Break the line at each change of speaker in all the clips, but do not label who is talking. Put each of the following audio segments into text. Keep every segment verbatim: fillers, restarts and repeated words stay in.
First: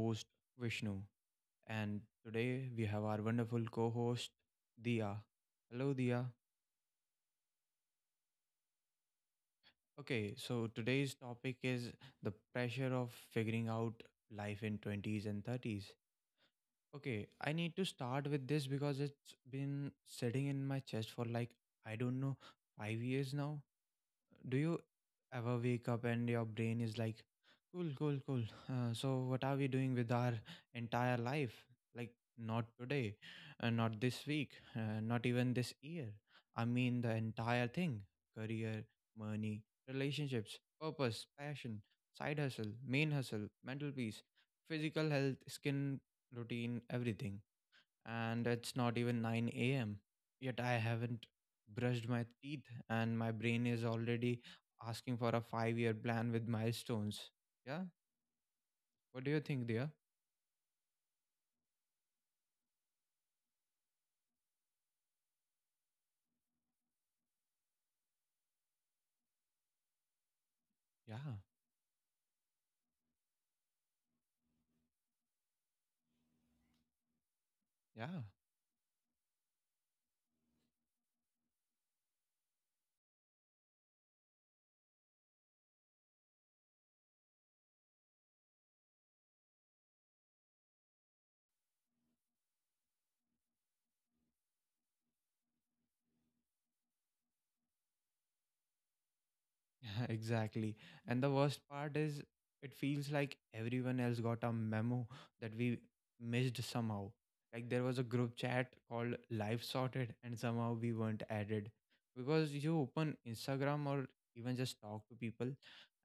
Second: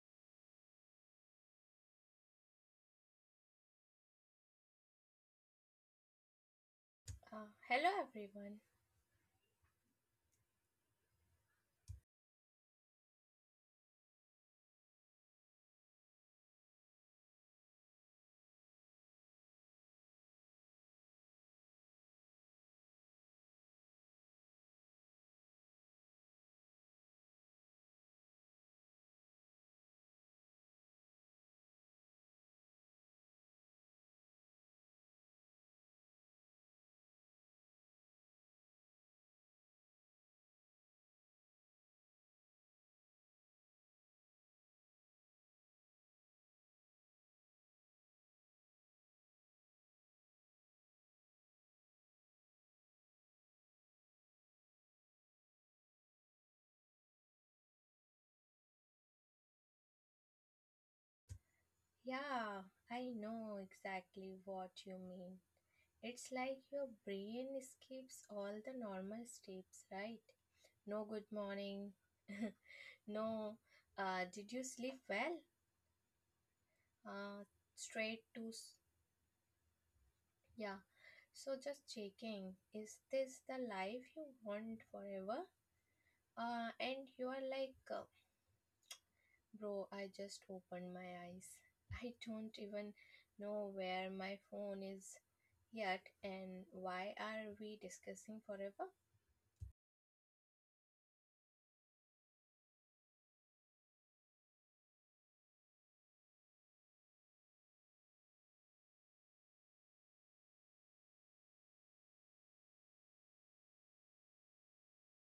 host, Vishnu, and today we have our wonderful co host, Dia. Hello, Dia.
Uh, hello, everyone.
Okay, so today's topic is the pressure of figuring out life in twenties and thirties. Okay, I need to start with this because it's been sitting in my chest for, like, I don't know, five years now. Do you ever wake up and your brain is like, cool, cool, cool. Uh, so, what are we doing with our entire life? Like, not today, uh, not this week, uh, not even this year. I mean, the entire thing: career, money, relationships, purpose, passion, side hustle, main hustle, mental peace, physical health, skin routine, everything. And it's not even nine a m. Yet I haven't brushed my teeth, and my brain is already asking for a five year plan with milestones. Yeah. What do you think, dear?
Yeah, I know exactly what you mean. It's like your brain skips all the normal steps, right?
Yeah.
No good morning. No, uh, did you sleep well? Uh,
Yeah.
straight to, s- yeah. So just checking, is this the life you want forever? Uh, and you are like, uh, bro, I just opened my eyes. I don't even know where my phone is yet, and why are we discussing forever?
Yeah, exactly. And the worst part is, it feels like everyone else got a memo that we missed somehow. Like there was a group chat called Live Sorted, and somehow we weren't added. Because you open Instagram or even just talk to people,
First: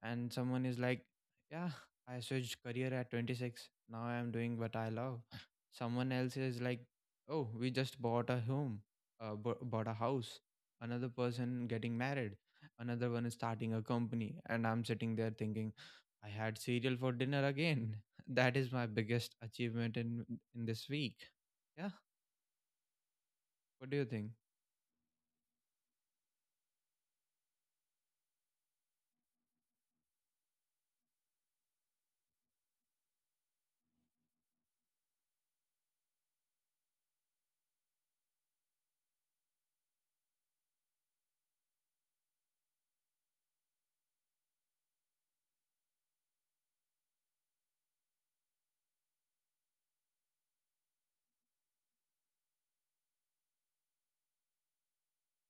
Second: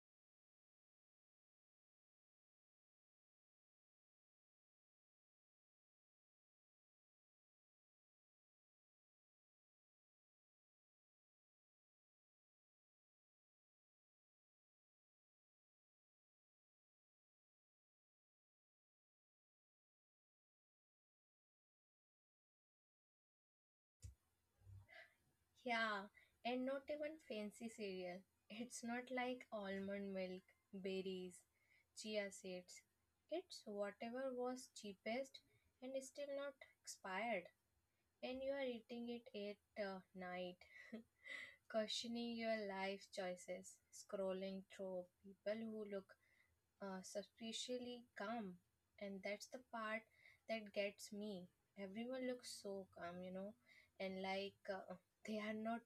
and someone is like, "Yeah, I switched career at twenty-six. Now I'm doing what I love." Someone else is like, "Oh, we just bought a home, uh, bu- bought a house." Another person getting married, another one is starting a company, and I'm sitting there thinking, I had cereal for dinner again. That is my biggest achievement in in this week. Yeah. What do you think?
Yeah, and not even fancy cereal. It's not like almond milk, berries, chia seeds. It's whatever was cheapest and is still not expired. And you are eating it at uh, night, questioning your life choices, scrolling through people who look uh, suspiciously calm, and that's the part that gets me. Everyone looks so calm, you know, and like uh, they are not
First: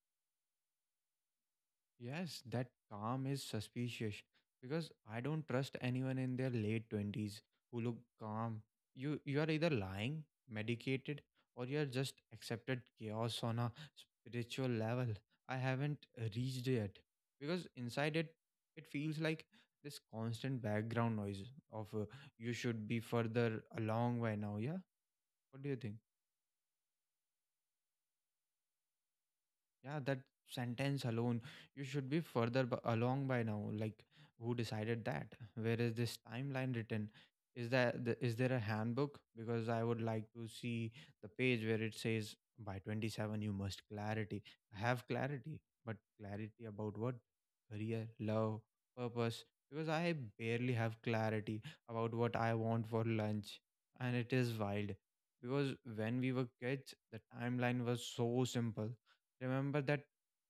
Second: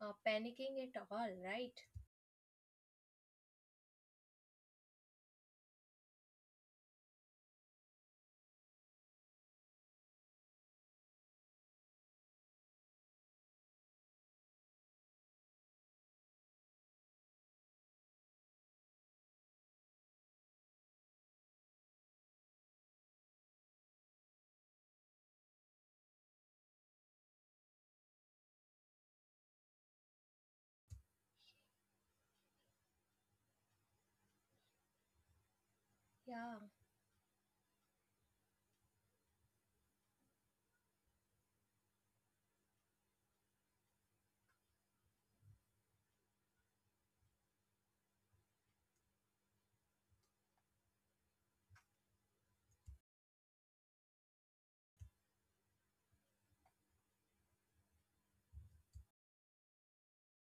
uh, panicking at all, right?
Yes, that calm is suspicious because I don't trust anyone in their late twenties who look calm. You you are either lying, medicated, or you are just accepted chaos on a spiritual level. I haven't reached yet because inside it it feels like this constant background noise of uh, you should be further along by now. Yeah, what do you think? Yeah, that sentence alone, you should be further b- along by now. Like, who decided that? Where is this
Yeah,
timeline written? Is that the, is there a handbook? Because I would like to see the page where it says by twenty-seven you must clarity have clarity, but clarity about what? Career, love, purpose. Because I barely have clarity about what I want for lunch, and it is wild. Because when we were kids, the timeline was so simple. Remember that?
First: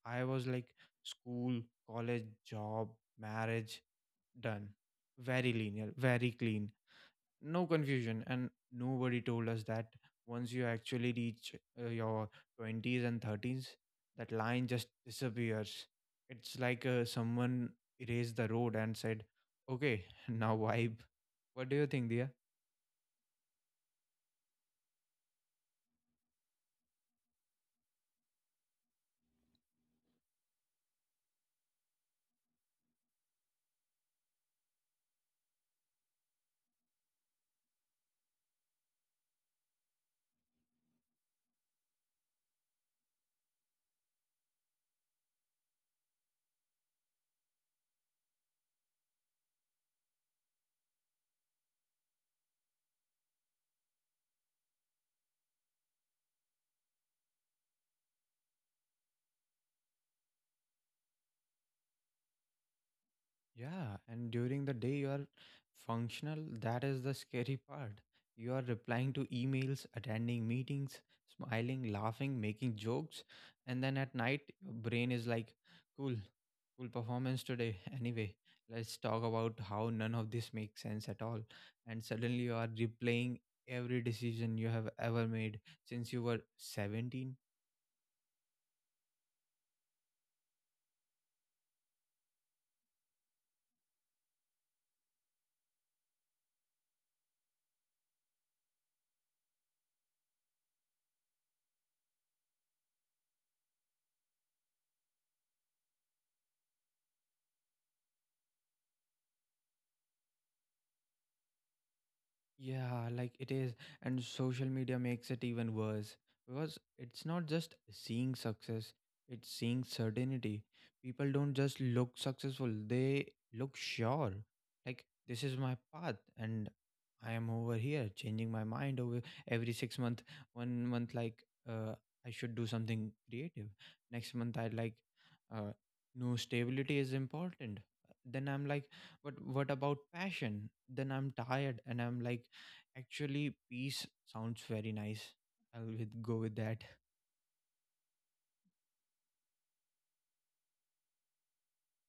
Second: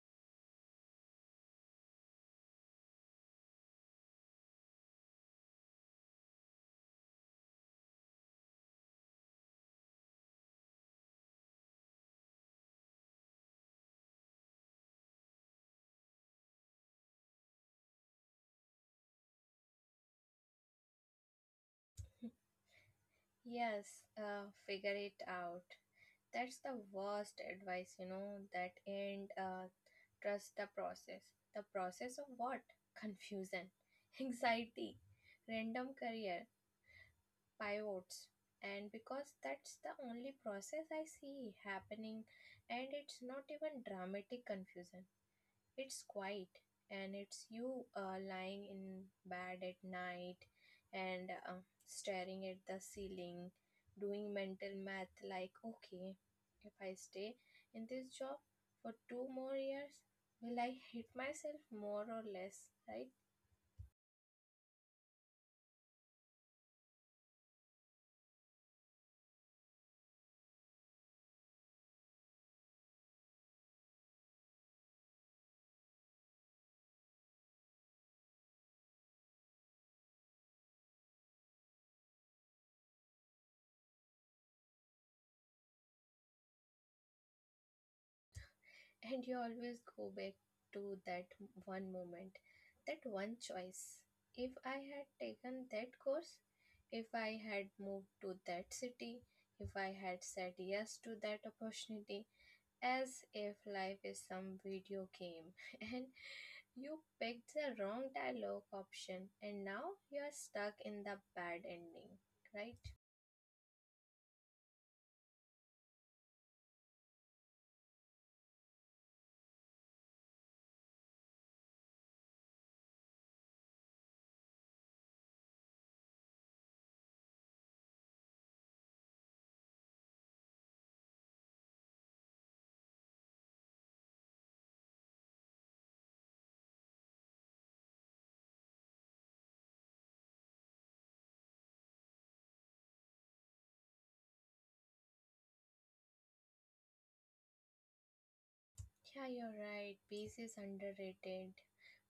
I was like school, college, job, marriage, done. Very linear, very clean. No confusion. And nobody told us that once you actually reach uh, your twenties and thirties, that line just disappears. It's like uh, someone erased the road and said, okay, now vibe. What do you think, Dia?
yes, uh, figure it out. That's the worst advice, you know, that and uh, trust the process. The process of what? Confusion, anxiety, random career, pivots. And because that's the only process I see happening. And it's not even dramatic confusion, it's quiet. And it's you uh, lying in bed at night and uh, staring at the ceiling, doing mental math like, okay, if I stay in this job for two more years, will I hit myself more or less, right?
Yeah, and during the day you are functional. That is the scary part. You are replying to emails, attending meetings, smiling, laughing, making jokes. And then at night, your brain is like, cool, cool performance today. Anyway, let's talk about how none of this makes sense at all. And suddenly you are replaying every decision you have ever made since you were seventeen.
And you always go back to that one moment, that one choice. If I had taken that course, if I had moved to that city, if I had said yes to that opportunity, as if life is some video game and you picked the wrong dialogue option and now you are stuck in the bad ending, right?
Yeah, like it is. And social media makes it even worse because it's not just seeing success, it's seeing certainty. People don't just look successful, they look sure. Like, this is my path, and I am over here changing my mind over every six month. One month, like, uh, I should do something creative. Next month, I like, uh, no, stability is important. Then I'm like, but what about passion? Then I'm tired and I'm like, actually, peace sounds very nice. I'll with, go with that.
Yeah, you're right. Peace is underrated.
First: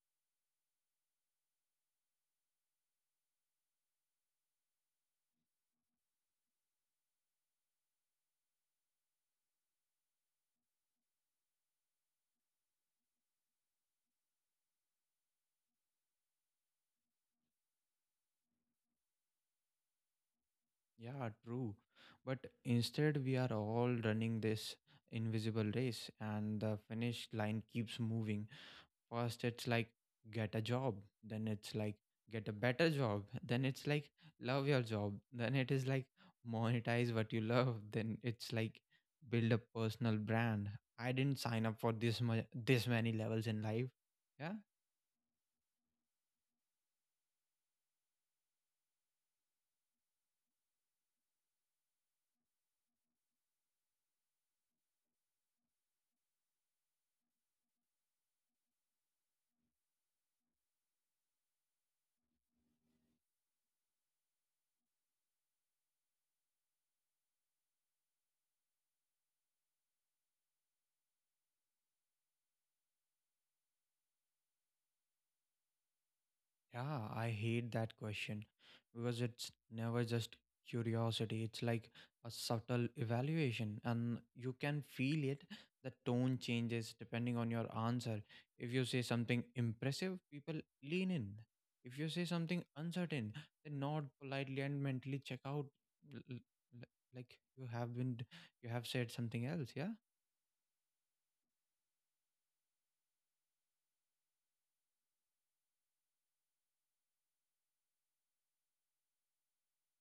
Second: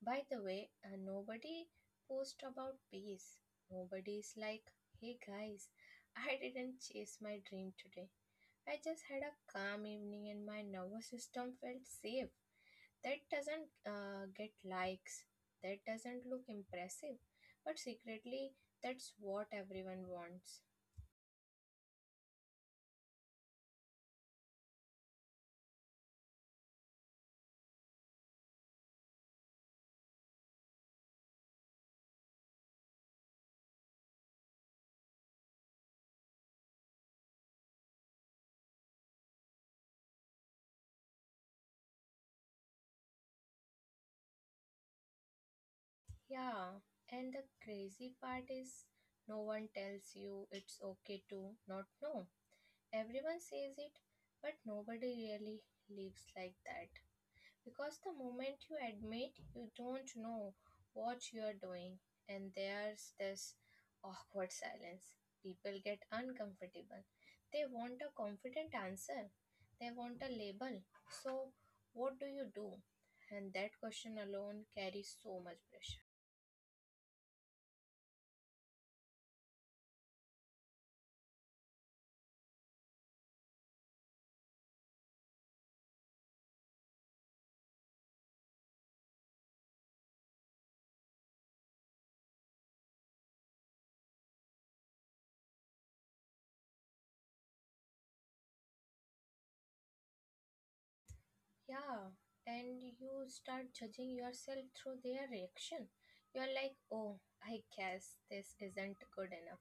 By the way, uh, nobody post about peace. Nobody is like, hey guys, I didn't chase my dream today. I just had a calm evening and my nervous system felt safe. That doesn't uh, get likes. That doesn't look impressive. But secretly, that's what everyone wants.
Yeah, true. But instead, we are all running this invisible race, and the finish line keeps moving. First, it's like get a job, then it's like get a better job, then it's like love your job, then it is like monetize what you love, then it's like build a personal brand. I didn't sign up for this much, this many levels in life. Yeah.
Yeah, and the crazy part is, no one tells you it's okay to not know. Everyone says it, but nobody really lives like that. Because the moment you admit you don't know what you're doing, and there's this awkward silence, people get uncomfortable. They want a confident answer, they want a label. So, what do you do? And that question alone carries so much pressure.
Yeah, I hate that question because it's never just curiosity. It's like a subtle evaluation, and you can feel it. The tone changes depending on your answer. If you say something impressive, people lean in. If you say something uncertain, they nod politely and mentally check out, l- l- l- like you have been, you have said something else. Yeah.
Yeah, and you start judging yourself through their reaction. You're like, oh, I guess this isn't good enough.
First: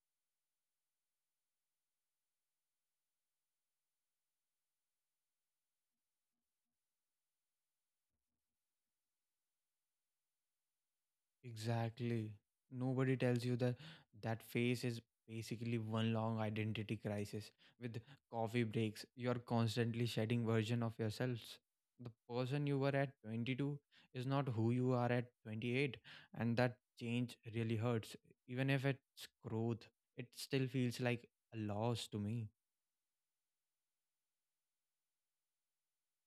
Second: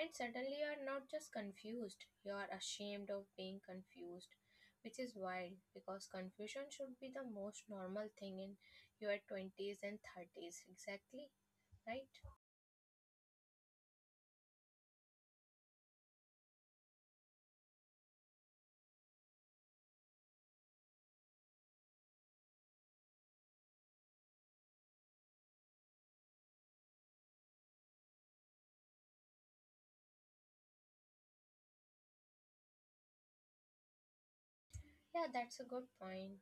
And suddenly you're not just confused, you're ashamed of being confused, which is wild because confusion should be the most normal thing in your twenties and thirties, exactly, right?
Exactly. Nobody tells you that that phase is basically one long identity crisis. With coffee breaks, you're constantly shedding version of yourselves. The person you were at twenty-two is not who you are at twenty-eight, and that change really hurts. Even if it's growth, it still feels like a loss to me.
Yeah, that's a good point.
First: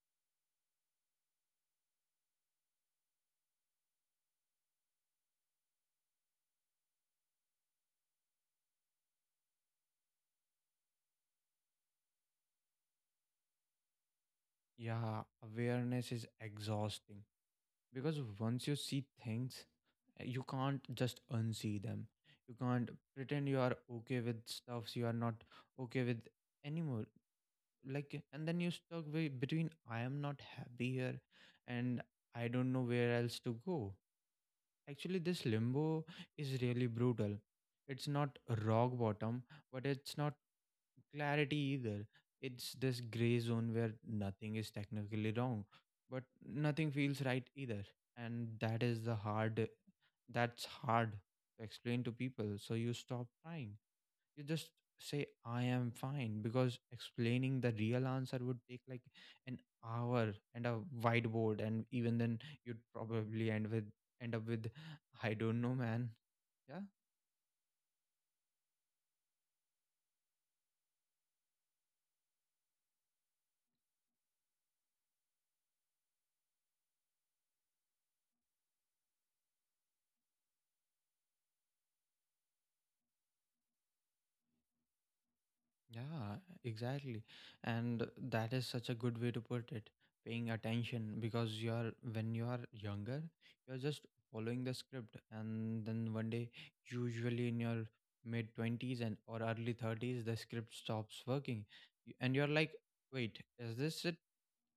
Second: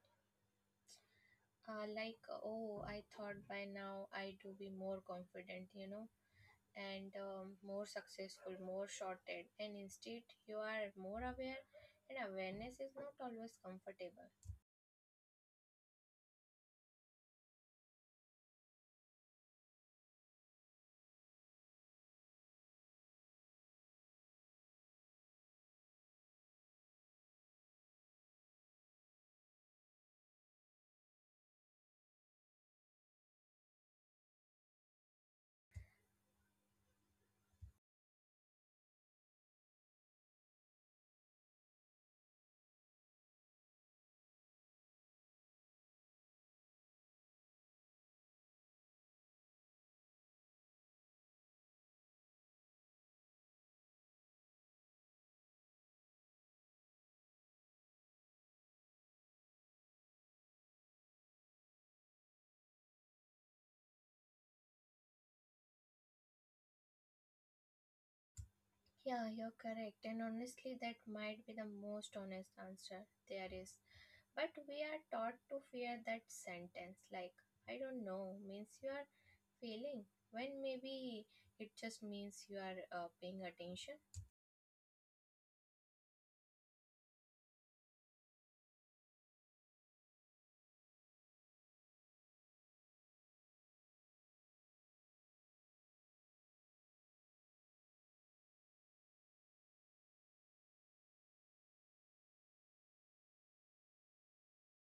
Uh, like, oh, I thought by now I do be more confident, you know, and um, more successful, more sorted, and instead you are more aware, and awareness is not always comfortable.
Yeah, awareness is exhausting because once you see things you can't just unsee them. You can't pretend you are okay with stuffs you are not okay with anymore. Like, and then you stuck way between, I am not happy here, and I don't know where else to go. Actually, this limbo is really brutal. It's not rock bottom, but it's not clarity either. It's this gray zone where nothing is technically wrong, but nothing feels right either. And that is the hard, that's hard to explain to people. So you stop trying. You just say, I am fine, because explaining the real answer would take like an hour and a whiteboard. And even then, you'd probably end with, end up with, I don't know, man. Yeah.
Yeah, you're correct, and honestly, that might be the most honest answer there is. But we are taught to fear that sentence, like, I don't know, means you are failing, when maybe it just means you are uh, paying attention.
Yeah, exactly. And that is such a good way to put it, paying attention, because you are when you are younger, you're just following the script, and then one day, usually in your mid twenties and or early thirties, the script stops working. Y- And you're like, "Wait, is this it?"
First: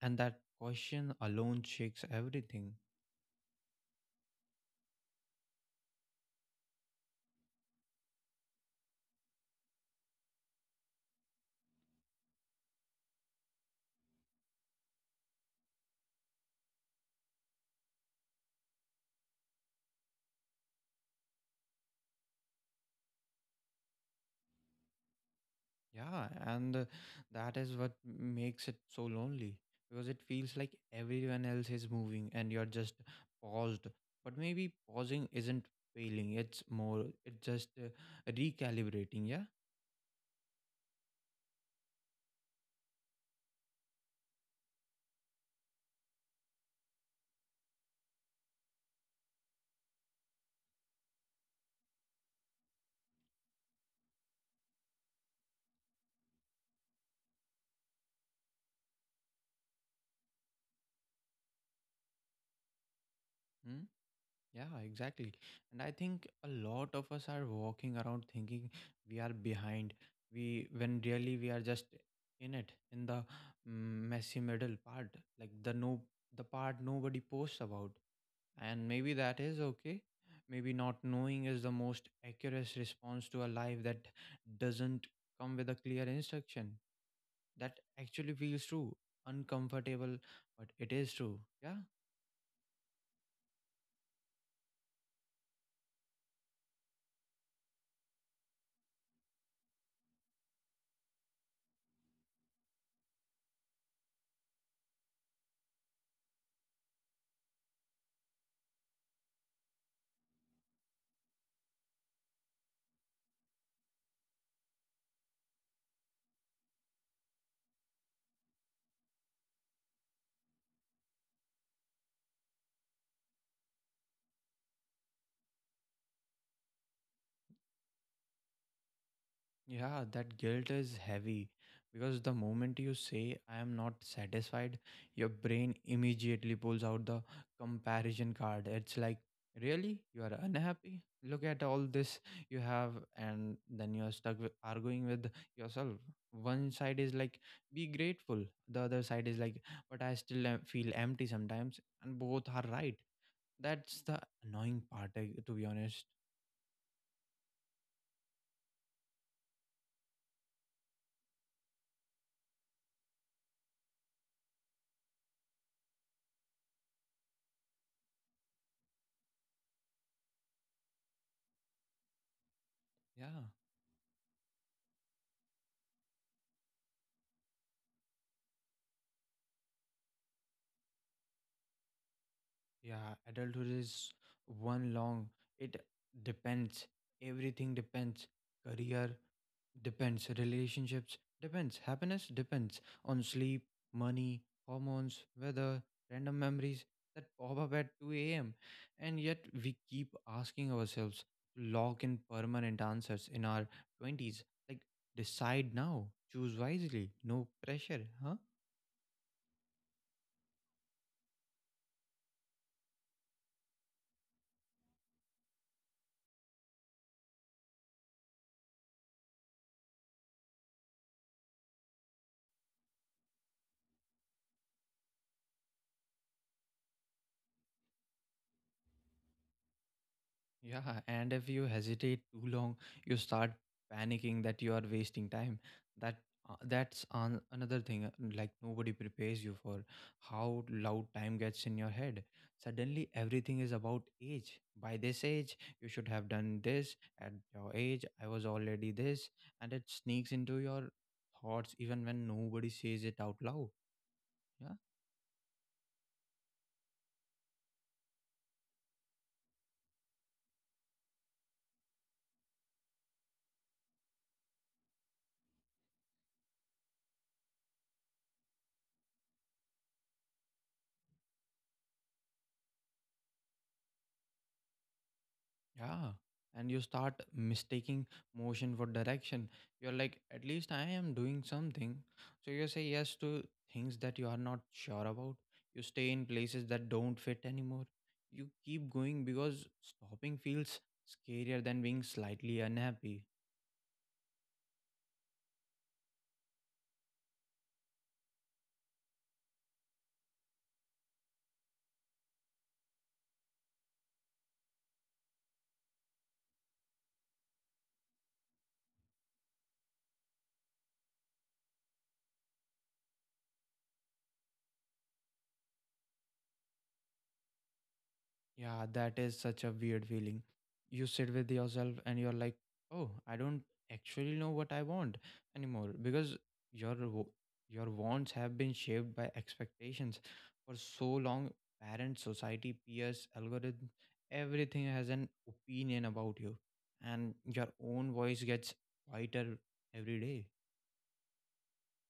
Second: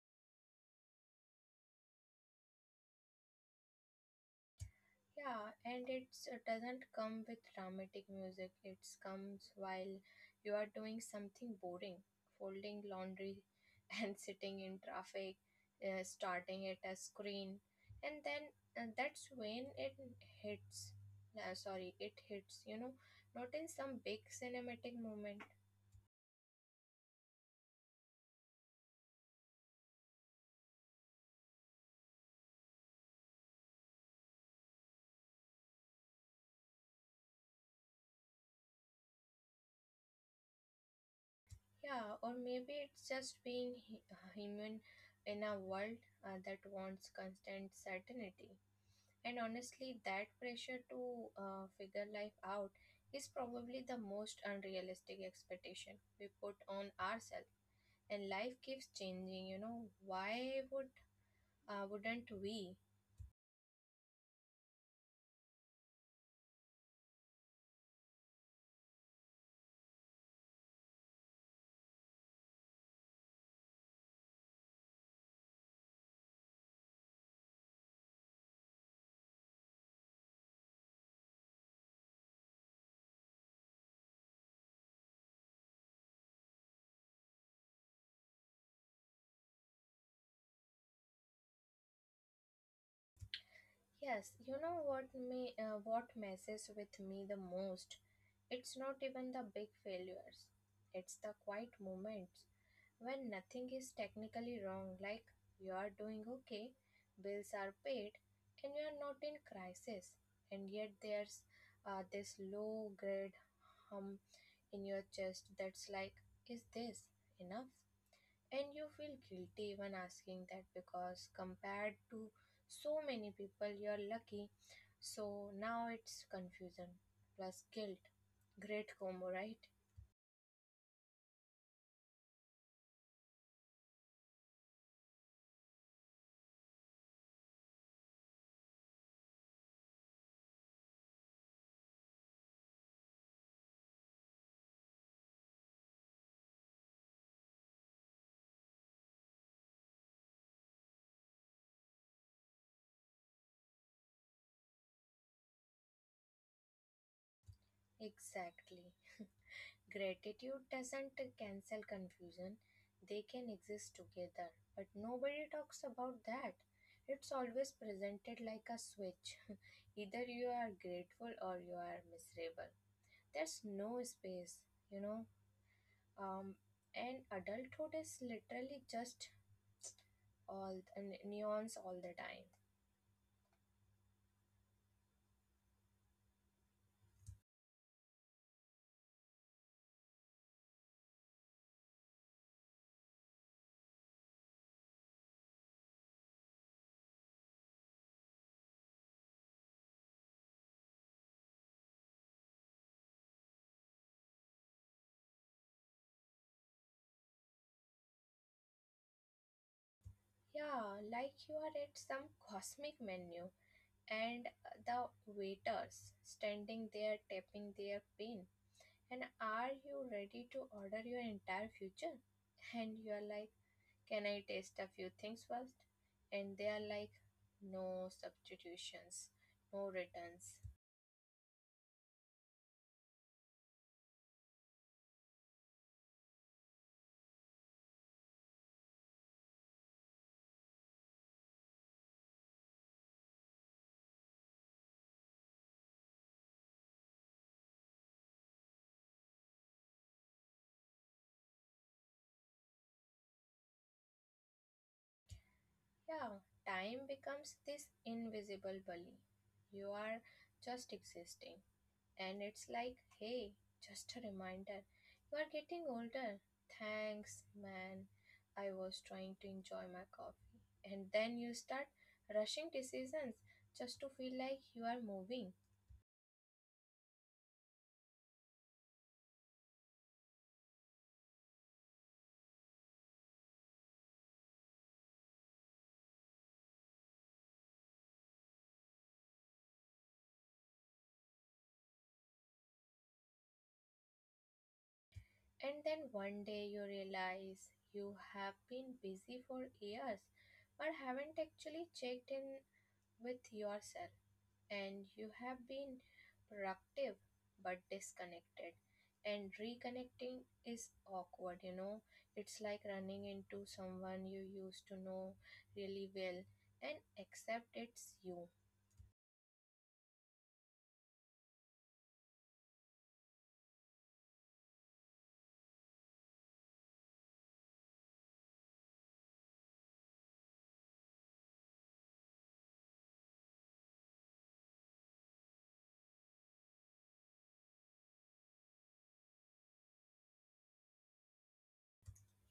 And that question alone shakes everything.
Yeah, and it's, it doesn't come with dramatic music. It comes while you are doing something boring, folding laundry and sitting in traffic, uh, starting at a screen. And then uh, that's when it hits. Uh, sorry, it hits, you know, not in some big cinematic moment.
Yeah, and uh, that is what makes it so lonely because it feels like everyone else is moving and you're just paused. But maybe pausing isn't failing, it's more, it's just uh, recalibrating. Yeah.
Yeah, or maybe it's just being hu- human in a world uh, that wants constant certainty. And honestly, that pressure to uh, figure life out is probably the most unrealistic expectation we put on ourselves. And life keeps changing, you know. Why would uh, wouldn't we?
Hmm? Yeah, exactly. And I think a lot of us are walking around thinking we are behind. We when really we are just in it, in the mm, messy middle part, like the no the part nobody posts about. And maybe that is okay. Maybe not knowing is the most accurate response to a life that doesn't come with a clear instruction. That actually feels true, uncomfortable, but it is true. Yeah.
Yes, you know what me uh, what messes with me the most? It's not even the big failures. It's the quiet moments when nothing is technically wrong, like you are doing okay, bills are paid and you are not in crisis, and yet there's uh, this low grade hum in your chest that's like, is this enough? And you feel guilty even asking that because compared to so many people, you're lucky. So now it's confusion plus guilt. Great combo, right?
Yeah, that guilt is heavy because the moment you say, I am not satisfied, your brain immediately pulls out the comparison card. It's like, really? You are unhappy? Look at all this you have. And then you are stuck with arguing with yourself. One side is like, be grateful. The other side is like, but I still am- feel empty sometimes. And both are right. That's the annoying part, I- to be honest.
Exactly. Gratitude doesn't cancel confusion, they can exist together. But nobody talks about that. It's always presented like a switch. Either you are grateful or you are miserable. There's
Yeah.
no space, you know. Um, and adulthood is literally just all the neons all the time.
Yeah, adulthood is one long. It depends. Everything depends. Career depends. Relationships depends. Happiness depends on sleep, money, hormones, weather, random memories that pop up at two a m. And yet we keep asking ourselves to lock in permanent answers in our twenties. Like, decide now. Choose wisely. No pressure, huh?
Yeah, like you are at some cosmic menu, and the waiters standing there tapping their pin. And are you ready to order your entire future? And you are like, can I taste a few things first? And they are like, no substitutions, no returns.
Yeah, and if you hesitate too long, you start panicking that you are wasting time. That uh, that's an, another thing. uh, Like nobody prepares you for how loud time gets in your head. Suddenly, everything is about age. By this age, you should have done this. At your age, I was already this, and it sneaks into your thoughts even when nobody says it out loud. Yeah.
Yeah, time becomes this invisible bully. You are just existing, and it's like, hey, just a reminder, you are getting older. Thanks, man. I was trying to enjoy my coffee. And then you start rushing decisions just to feel like you are moving.
Yeah. And you start mistaking motion for direction. You're like, at least I am doing something. So you say yes to things that you are not sure about. You stay in places that don't fit anymore. You keep going because stopping feels scarier than being slightly unhappy.
And then one day you realize you have been busy for years but haven't actually checked in with yourself. And you have been productive but disconnected, and reconnecting is awkward, you know. It's like running into someone you used to know really well and accept it's you.
Yeah, that is such a weird feeling. You sit with yourself and you're like, "Oh, I don't actually know what I want anymore," because your w- your wants have been shaped by expectations for so long. Parents, society, peers, algorithm, everything has an opinion about you, and your own voice gets quieter every day.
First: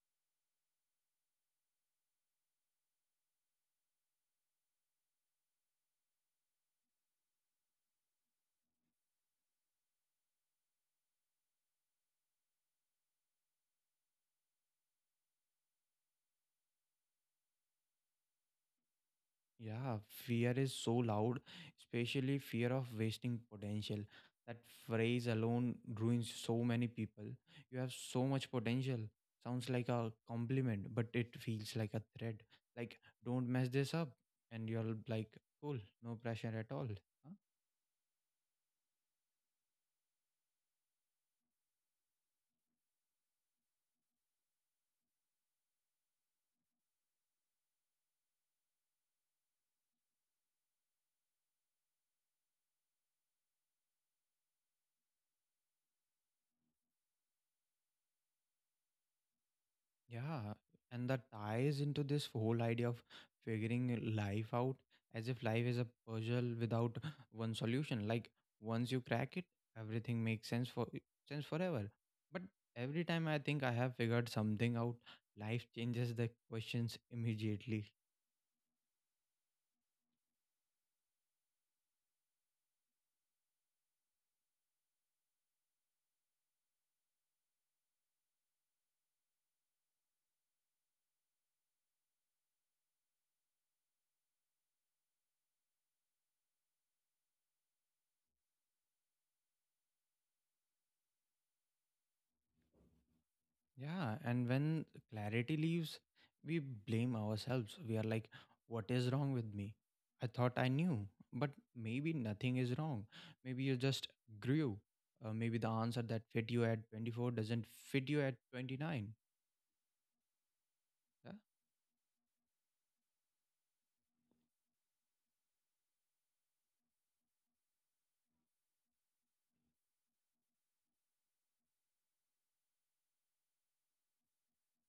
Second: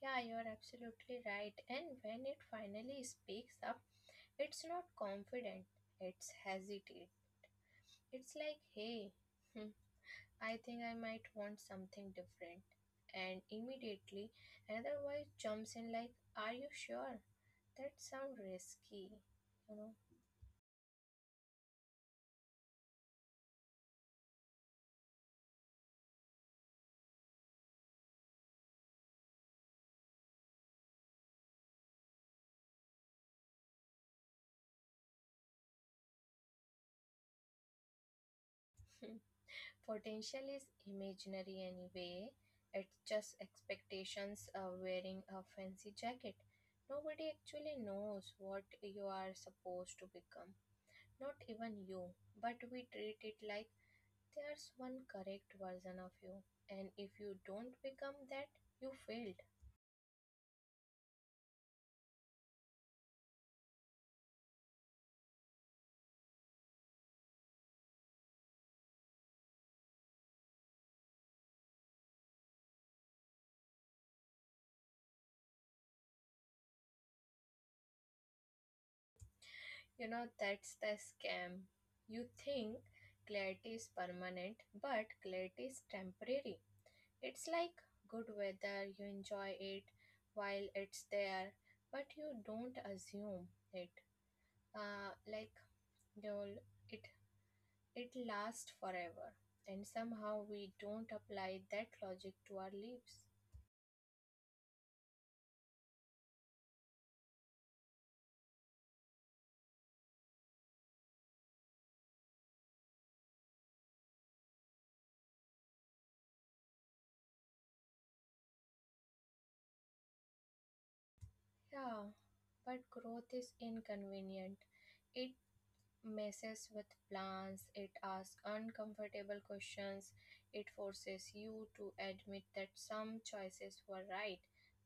Yeah, you're absolutely right, and when it finally speaks up, it's not confident, it's hesitate. It's like, hey, I think I might want something different. And immediately another voice jumps in like, are you sure? That sounds risky. You know,
Yeah, fear is so loud, especially fear of wasting potential. That phrase alone ruins so many people. You have so much potential. Sounds like a compliment, but it feels like a threat. Like, don't mess this up. And you're like, cool, no pressure at all, huh?
potential is imaginary anyway. It's just expectations of wearing a fancy jacket. Nobody actually knows what you are supposed to become. Not even you. But we treat it like there's one correct version of you. And if you don't become that, you failed.
Yeah, and that ties into this whole idea of figuring life out as if life is a puzzle without one solution. Like once you crack it, everything makes sense for sense forever. But every time I think I have figured something out, life changes the questions immediately.
You know, that's the scam. You think clarity is permanent, but clarity is temporary. It's like good weather, you enjoy it while it's there, but you don't assume it. Uh, like you'll, it it lasts forever, and somehow we don't apply that logic to our lives.
Yeah, and when clarity leaves, we blame ourselves. We are like, what is wrong with me? I thought I knew, but maybe nothing is wrong. Maybe you just grew. Uh, maybe the answer that fit you at twenty-four doesn't fit you at twenty-nine. Yeah,
Yeah, but growth is inconvenient. It messes with plans, it asks uncomfortable questions, it forces you to admit that some choices were right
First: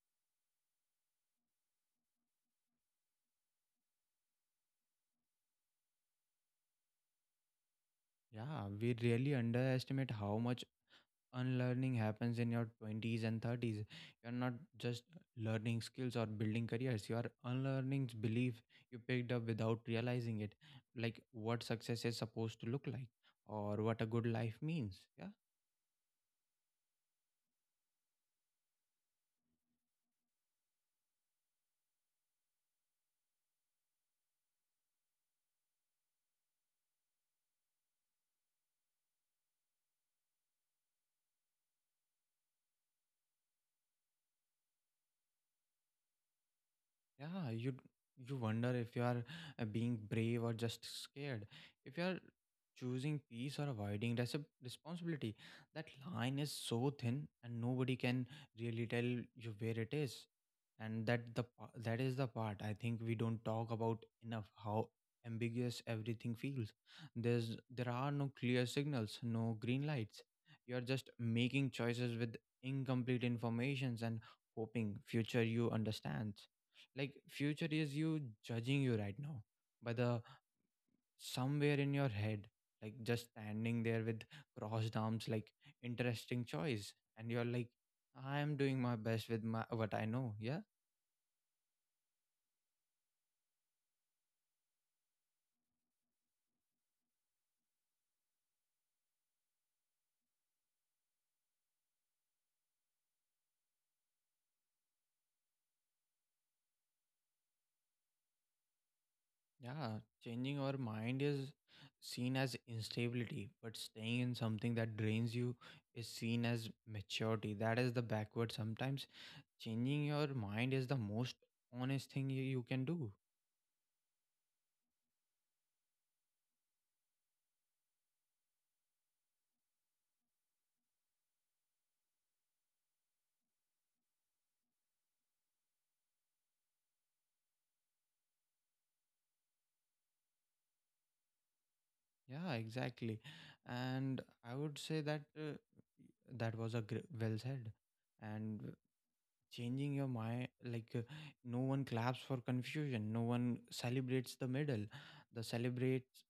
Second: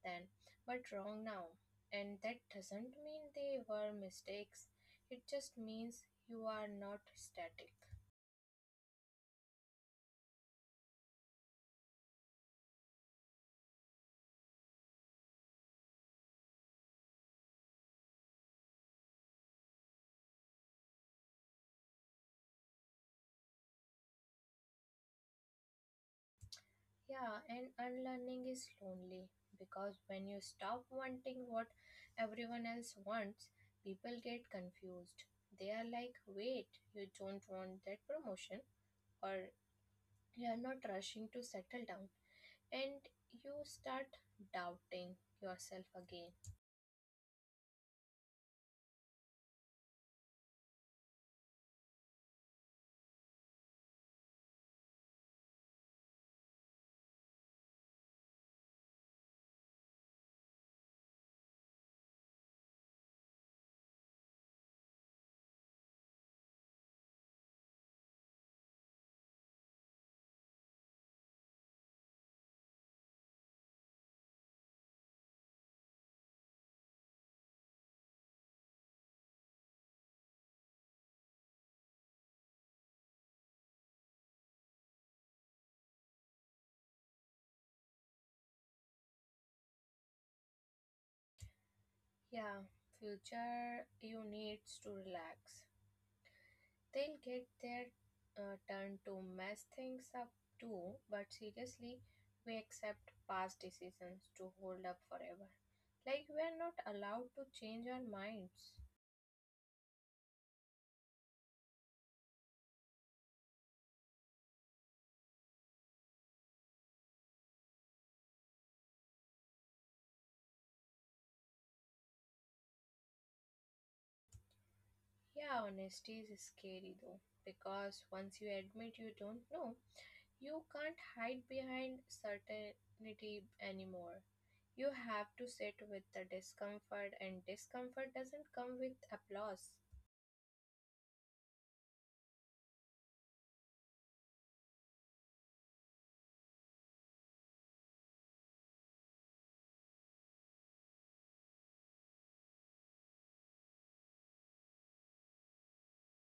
then but wrong now. And that doesn't mean they were mistakes, it just means you are not static.
yeah we really underestimate how much unlearning happens in your twenties and thirties. You're not just learning skills or building careers, you are unlearning belief you picked up without realizing it, like what success is supposed to look like or what a good life means. Yeah.
Yeah, and unlearning is lonely because when you stop wanting what everyone else wants, people get confused. They are like, wait, you don't want that promotion, or you are not rushing to settle down, and you start doubting yourself again.
Yeah, you d- you wonder if you are uh, being brave or just scared. If you are choosing peace or avoiding res- responsibility, that line is so thin, and nobody can really tell you where it is. And that the pa- that is the part I think we don't talk about enough. How ambiguous everything feels. There's there are no clear signals, no green lights. You are just making choices with incomplete informations and hoping future you understands. Like future is you judging you right now, but the somewhere in your head, like just standing there with crossed arms like, interesting choice. And you're like, I am doing my best with my what I know. Yeah.
Yeah, future you needs to relax, they'll get their uh, turn to mess things up too. But seriously, we accept past decisions to hold up forever, like we are not allowed to change our minds.
Yeah, changing our mind is seen as instability, but staying in something that drains you is seen as maturity. That is the backward. Sometimes changing your mind is the most honest thing you, you can do.
Yeah, honesty is scary though, because once you admit you don't know, you can't hide behind certainty anymore. You have to sit with the discomfort, and discomfort doesn't come with applause.
Yeah, exactly. And I would say that uh, that was a gr- well said. And changing your mind, like, uh, no one claps for confusion, no one celebrates the middle, the celebrates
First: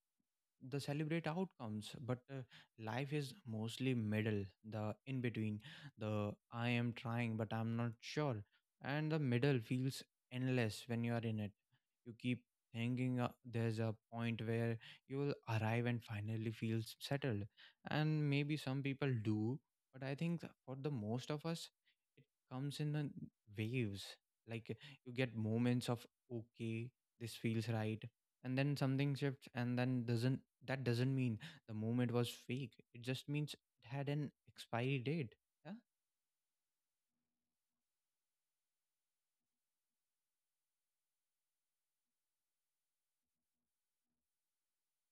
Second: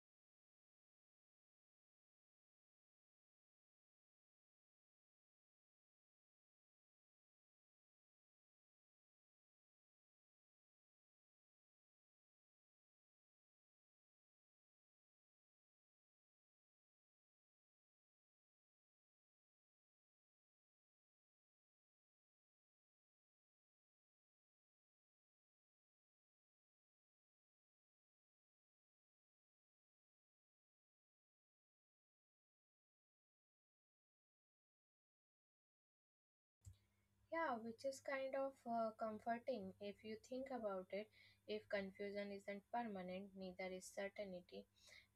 the celebrate outcomes. But uh, life is mostly middle, the in between, the I am trying but I'm not sure, and the middle feels endless when you are in it. You keep thinking, uh, there's a point where you will arrive and finally feel s- settled. And maybe some people do, but I think for the most of us, it comes in the waves. Like, you get moments of, okay, this feels right, and then something shifts and then doesn't. That doesn't mean the moment was fake, it just means it had an expiry date. Yeah.
Yeah, which is kind of uh, comforting if you think about it. If confusion isn't permanent, neither is certainty.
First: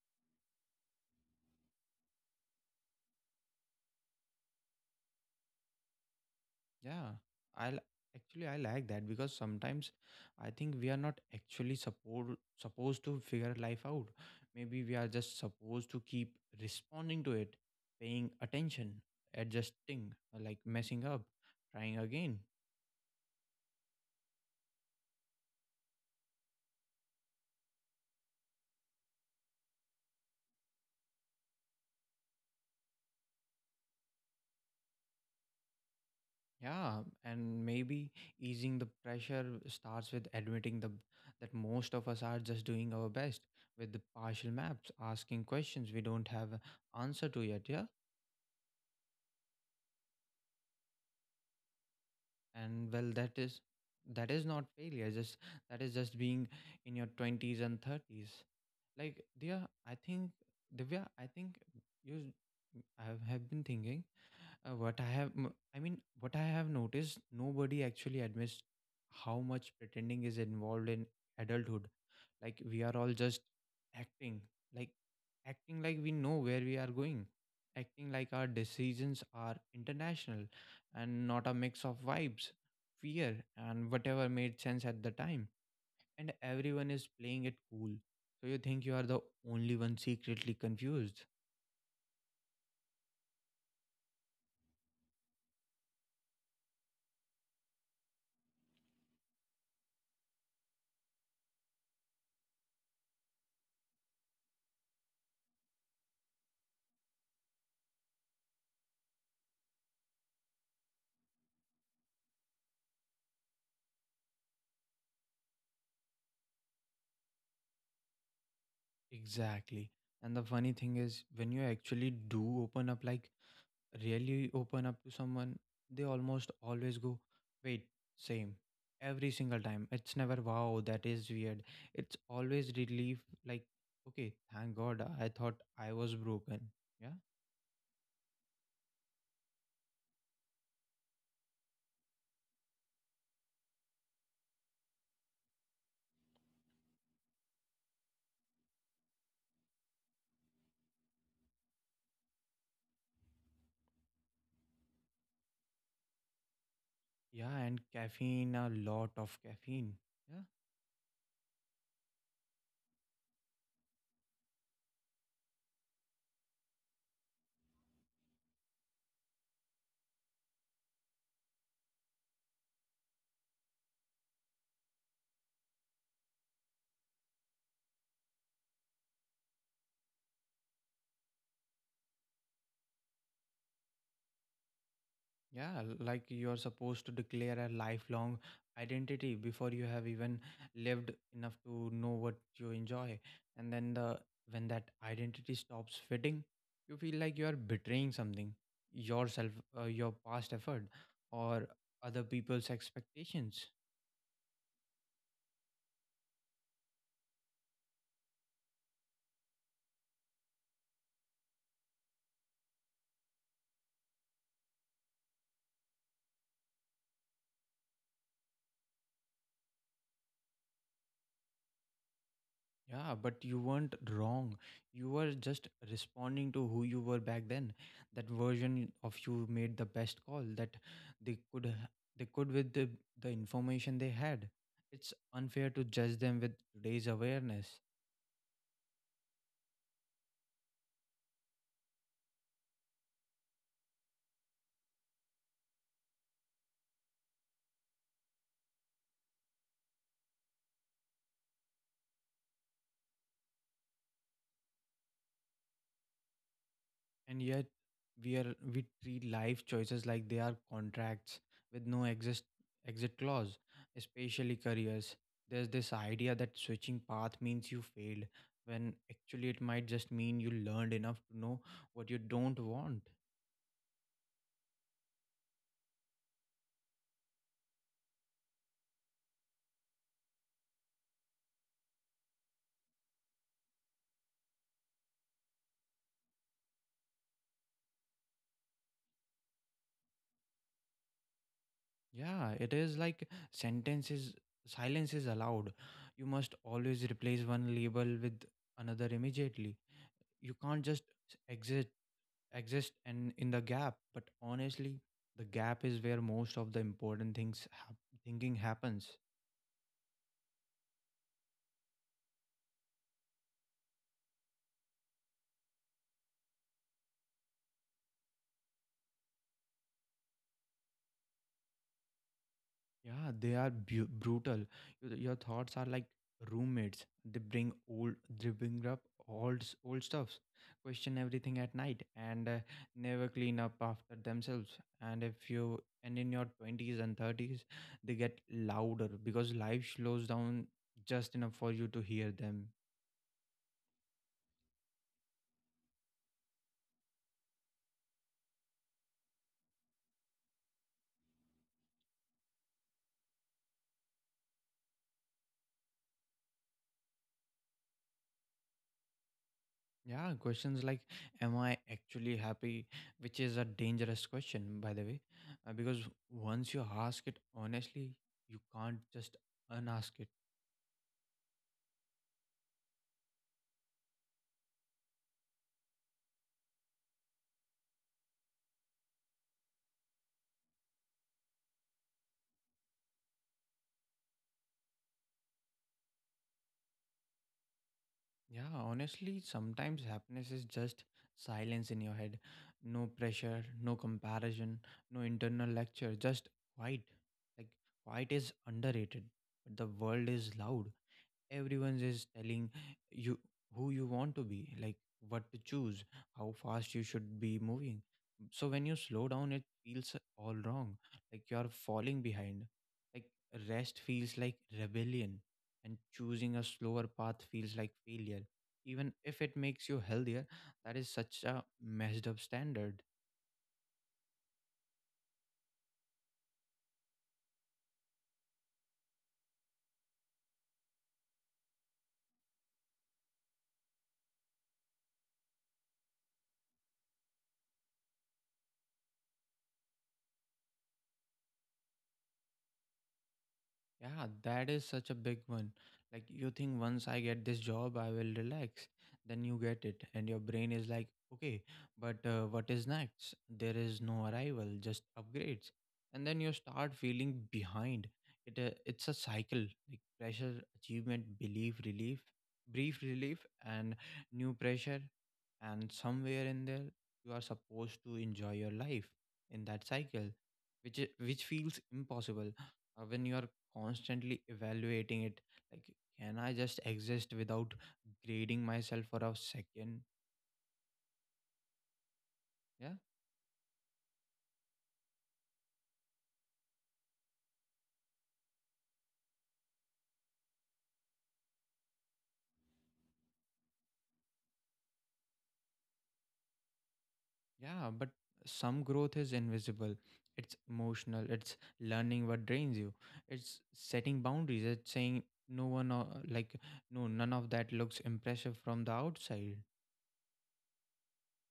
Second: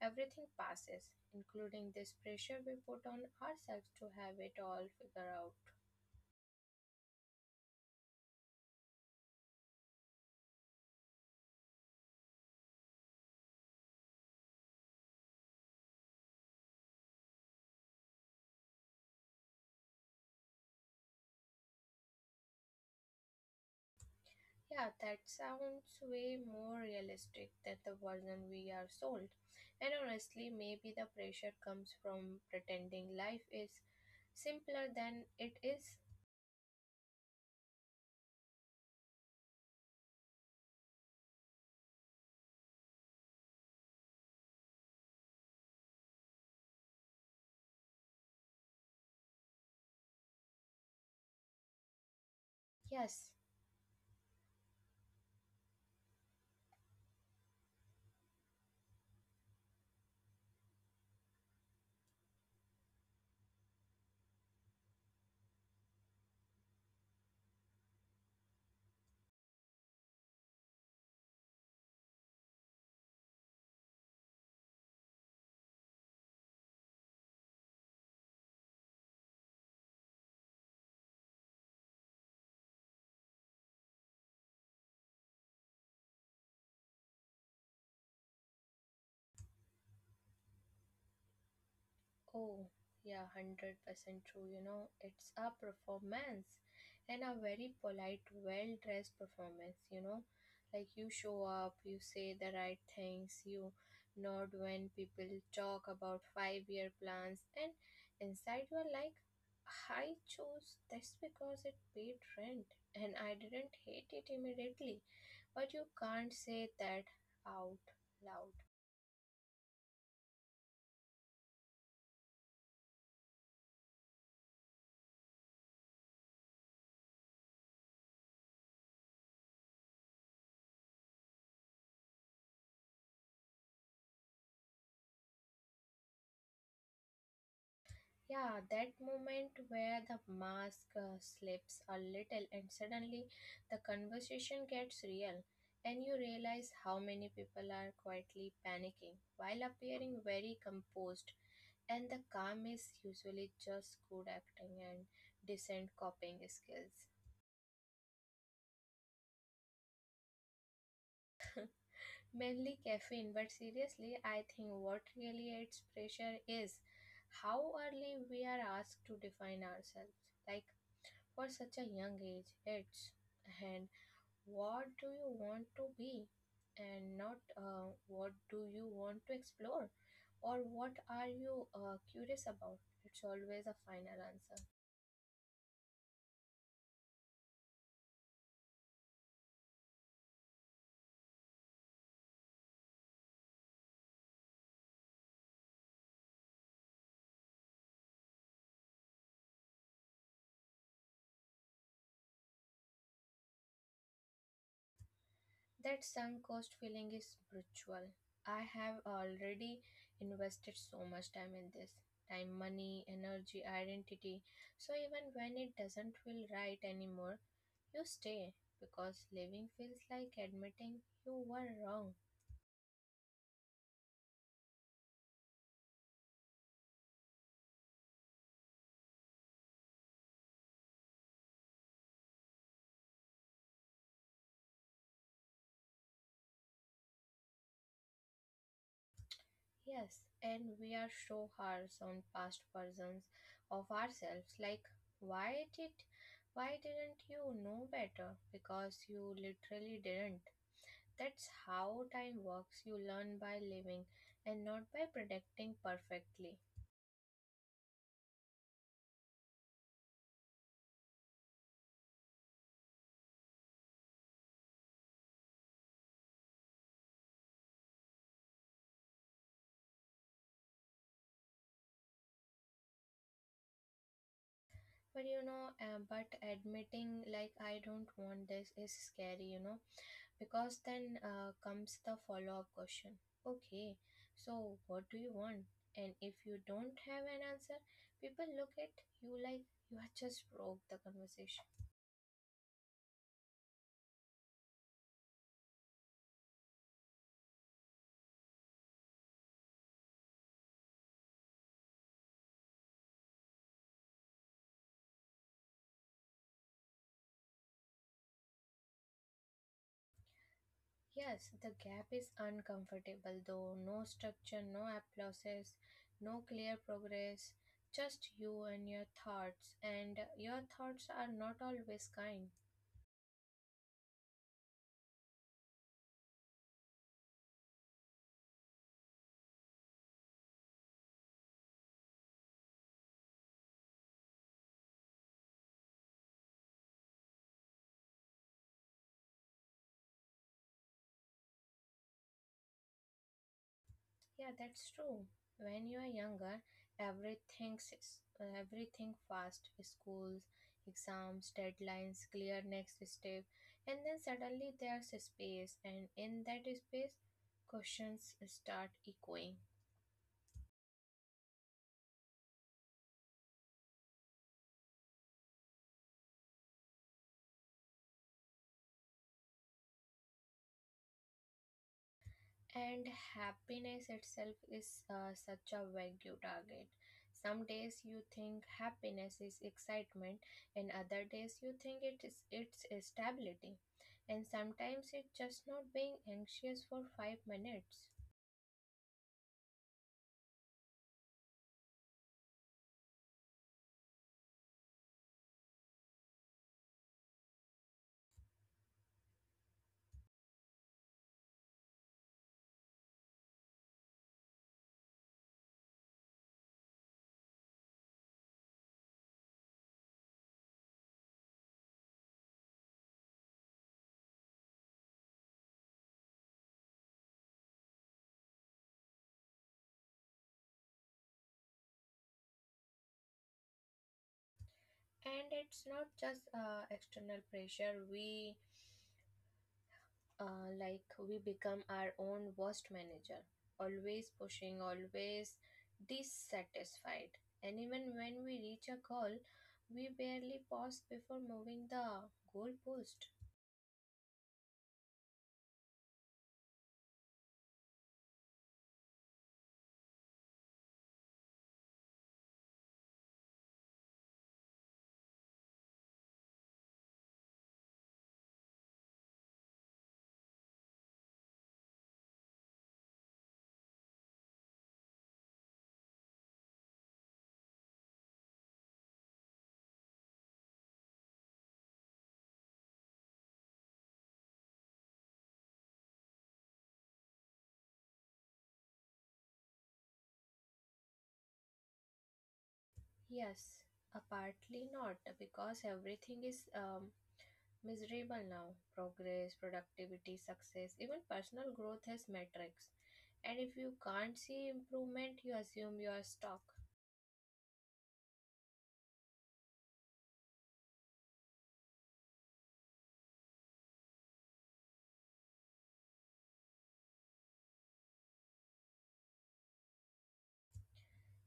Everything passes, including this pressure we put on ourselves to have it all figured out.
Yeah, I'll actually I like that because sometimes I think we are not actually support supposed to figure life out. Maybe we are just supposed to keep responding to it, paying attention, adjusting, uh, like messing up, trying again.
Yeah, that sounds way more realistic than the version we are sold. And honestly, maybe the pressure comes from pretending life is simpler than it is.
Yeah, and maybe easing the pressure starts with admitting the that most of us are just doing our best with the partial maps, asking questions we don't have answer to yet. Yeah, and well,
Yes.
that is that is not failure. Just that is just being in your twenties and thirties. Like dear, I think Divya, I think you, I have been thinking, uh, what i have m- i mean what I have noticed, nobody actually admits how much pretending is involved in adulthood. Like we are all just acting, like acting like we know where we are going, acting like our decisions are international and not a mix of vibes, fear, and whatever made sense at the time. And everyone is playing it cool, so you think you are the only one secretly confused.
Oh, yeah, one hundred percent true. You know, it's a performance, and a very polite, well dressed performance. You know, like you show up, you say the right things, you nod when people talk about five year plans, and inside you are like, I chose this because it paid rent and I didn't hate it immediately. But you can't say that out loud.
Exactly. And the funny thing is, when you actually do open up, like really open up to someone, they almost always go, wait, same. Every single time. It's never, wow, that is weird. It's always relief, like, okay, thank God I thought I was broken. Yeah.
Yeah, that moment where the mask uh, slips a little and suddenly the conversation gets real, and you realize how many people are quietly panicking while appearing very composed, and the calm is usually just good acting and decent copying skills.
Yeah. And caffeine, a lot of caffeine. Yeah.
Mainly caffeine, but seriously, I think what really adds pressure is how early we are asked to define ourselves. Like, for such a young age. It's and what do you want to be, and not uh, what do you want to explore, or what are you uh, curious about. It's always a final answer.
Yeah, like you are supposed to declare a lifelong identity before you have even lived enough to know what you enjoy. And then the when that identity stops fitting, you feel like you are betraying something, yourself, uh, your past effort, or other people's expectations.
That sunk cost feeling is brutal. I have already invested so much time in this, time, money, energy, identity. So even when it doesn't feel right anymore, you stay because living feels like admitting you were wrong.
Yeah, but you weren't wrong. You were just responding to who you were back then. That version of you made the best call that they could h- they could with the, the information they had. It's unfair to judge them with today's awareness.
Yes, and we are so harsh on past versions of ourselves. Like, why did, why didn't you know better? Because you literally didn't. That's how time works. You learn by living, and not by predicting perfectly.
And yet, we are we treat life choices like they are contracts with no exist exit clause, especially careers. There's this idea that switching path means you failed, when actually it might just mean you learned enough to know what you don't want.
But you know, uh, but admitting like I don't want this is scary. You know, because then uh, comes the follow up question. Okay, so what do you want? And if you don't have an answer, people look at you like you have just broke the conversation.
Yeah, it is like sentences, silence is allowed. You must always replace one label with another immediately. You can't just exit. Exist and in the gap. But honestly, the gap is where most of the important things hap- thinking happens.
Yes, the gap is uncomfortable though. No structure, no applauses, no clear progress, just you and your thoughts. And your thoughts are not always kind.
Yeah, they are bu- brutal. Your, your thoughts are like roommates. They bring old, they bring up old s- old stuffs, question everything at night, and uh, never clean up after themselves. And if you and in your twenties and thirties, they get louder because life slows down just enough for you to hear them.
Yeah, that's true. When you are younger, everything's everything fast, schools, exams, deadlines, clear next step, and then suddenly there's a space, and in that space, questions start echoing.
Yeah, questions like, am I actually happy? Which is a dangerous question, by the way, uh, because once you ask it honestly, you can't just unask it.
And happiness itself is uh, such a vague target. Some days you think happiness is excitement, and other days you think it is it's stability. And sometimes it's just not being anxious for five minutes.
Yeah, honestly, sometimes happiness is just silence in your head. No pressure, no comparison, no internal lecture, just quiet. Like, quiet is underrated, but the world is loud. Everyone's is telling you who you want to be, like what to choose, how fast you should be moving. So when you slow down, it feels all wrong, like you're falling behind, like rest feels like rebellion, and choosing a slower path feels like failure, even if it makes you healthier. That is such a messed up standard.
And it's not just uh, external pressure. We uh, like we become our own worst manager, always pushing, always dissatisfied. And even when we reach a goal, we barely pause before moving the goalpost.
Yeah, that is such a big one. Like, you think, once I get this job, I will relax. Then you get it, and your brain is like, okay, but uh, what is next? There is no arrival, just upgrades. And then you start feeling behind. It uh, It's a cycle, like pressure, achievement, belief, relief, brief relief, and new pressure. And somewhere in there, you are supposed to enjoy your life in that cycle, which, i- which feels impossible uh, when you are constantly evaluating it. Like, can I just exist without grading myself for a second? Yeah.
Yes, uh, partly not because everything is um, miserable now. Progress, productivity, success, even personal growth has metrics. And if you can't see improvement, you assume you are stuck.
Yeah, but some growth is invisible. It's emotional, it's learning what drains you, it's setting boundaries, it's saying no. one uh, like no none of that looks impressive from the outside.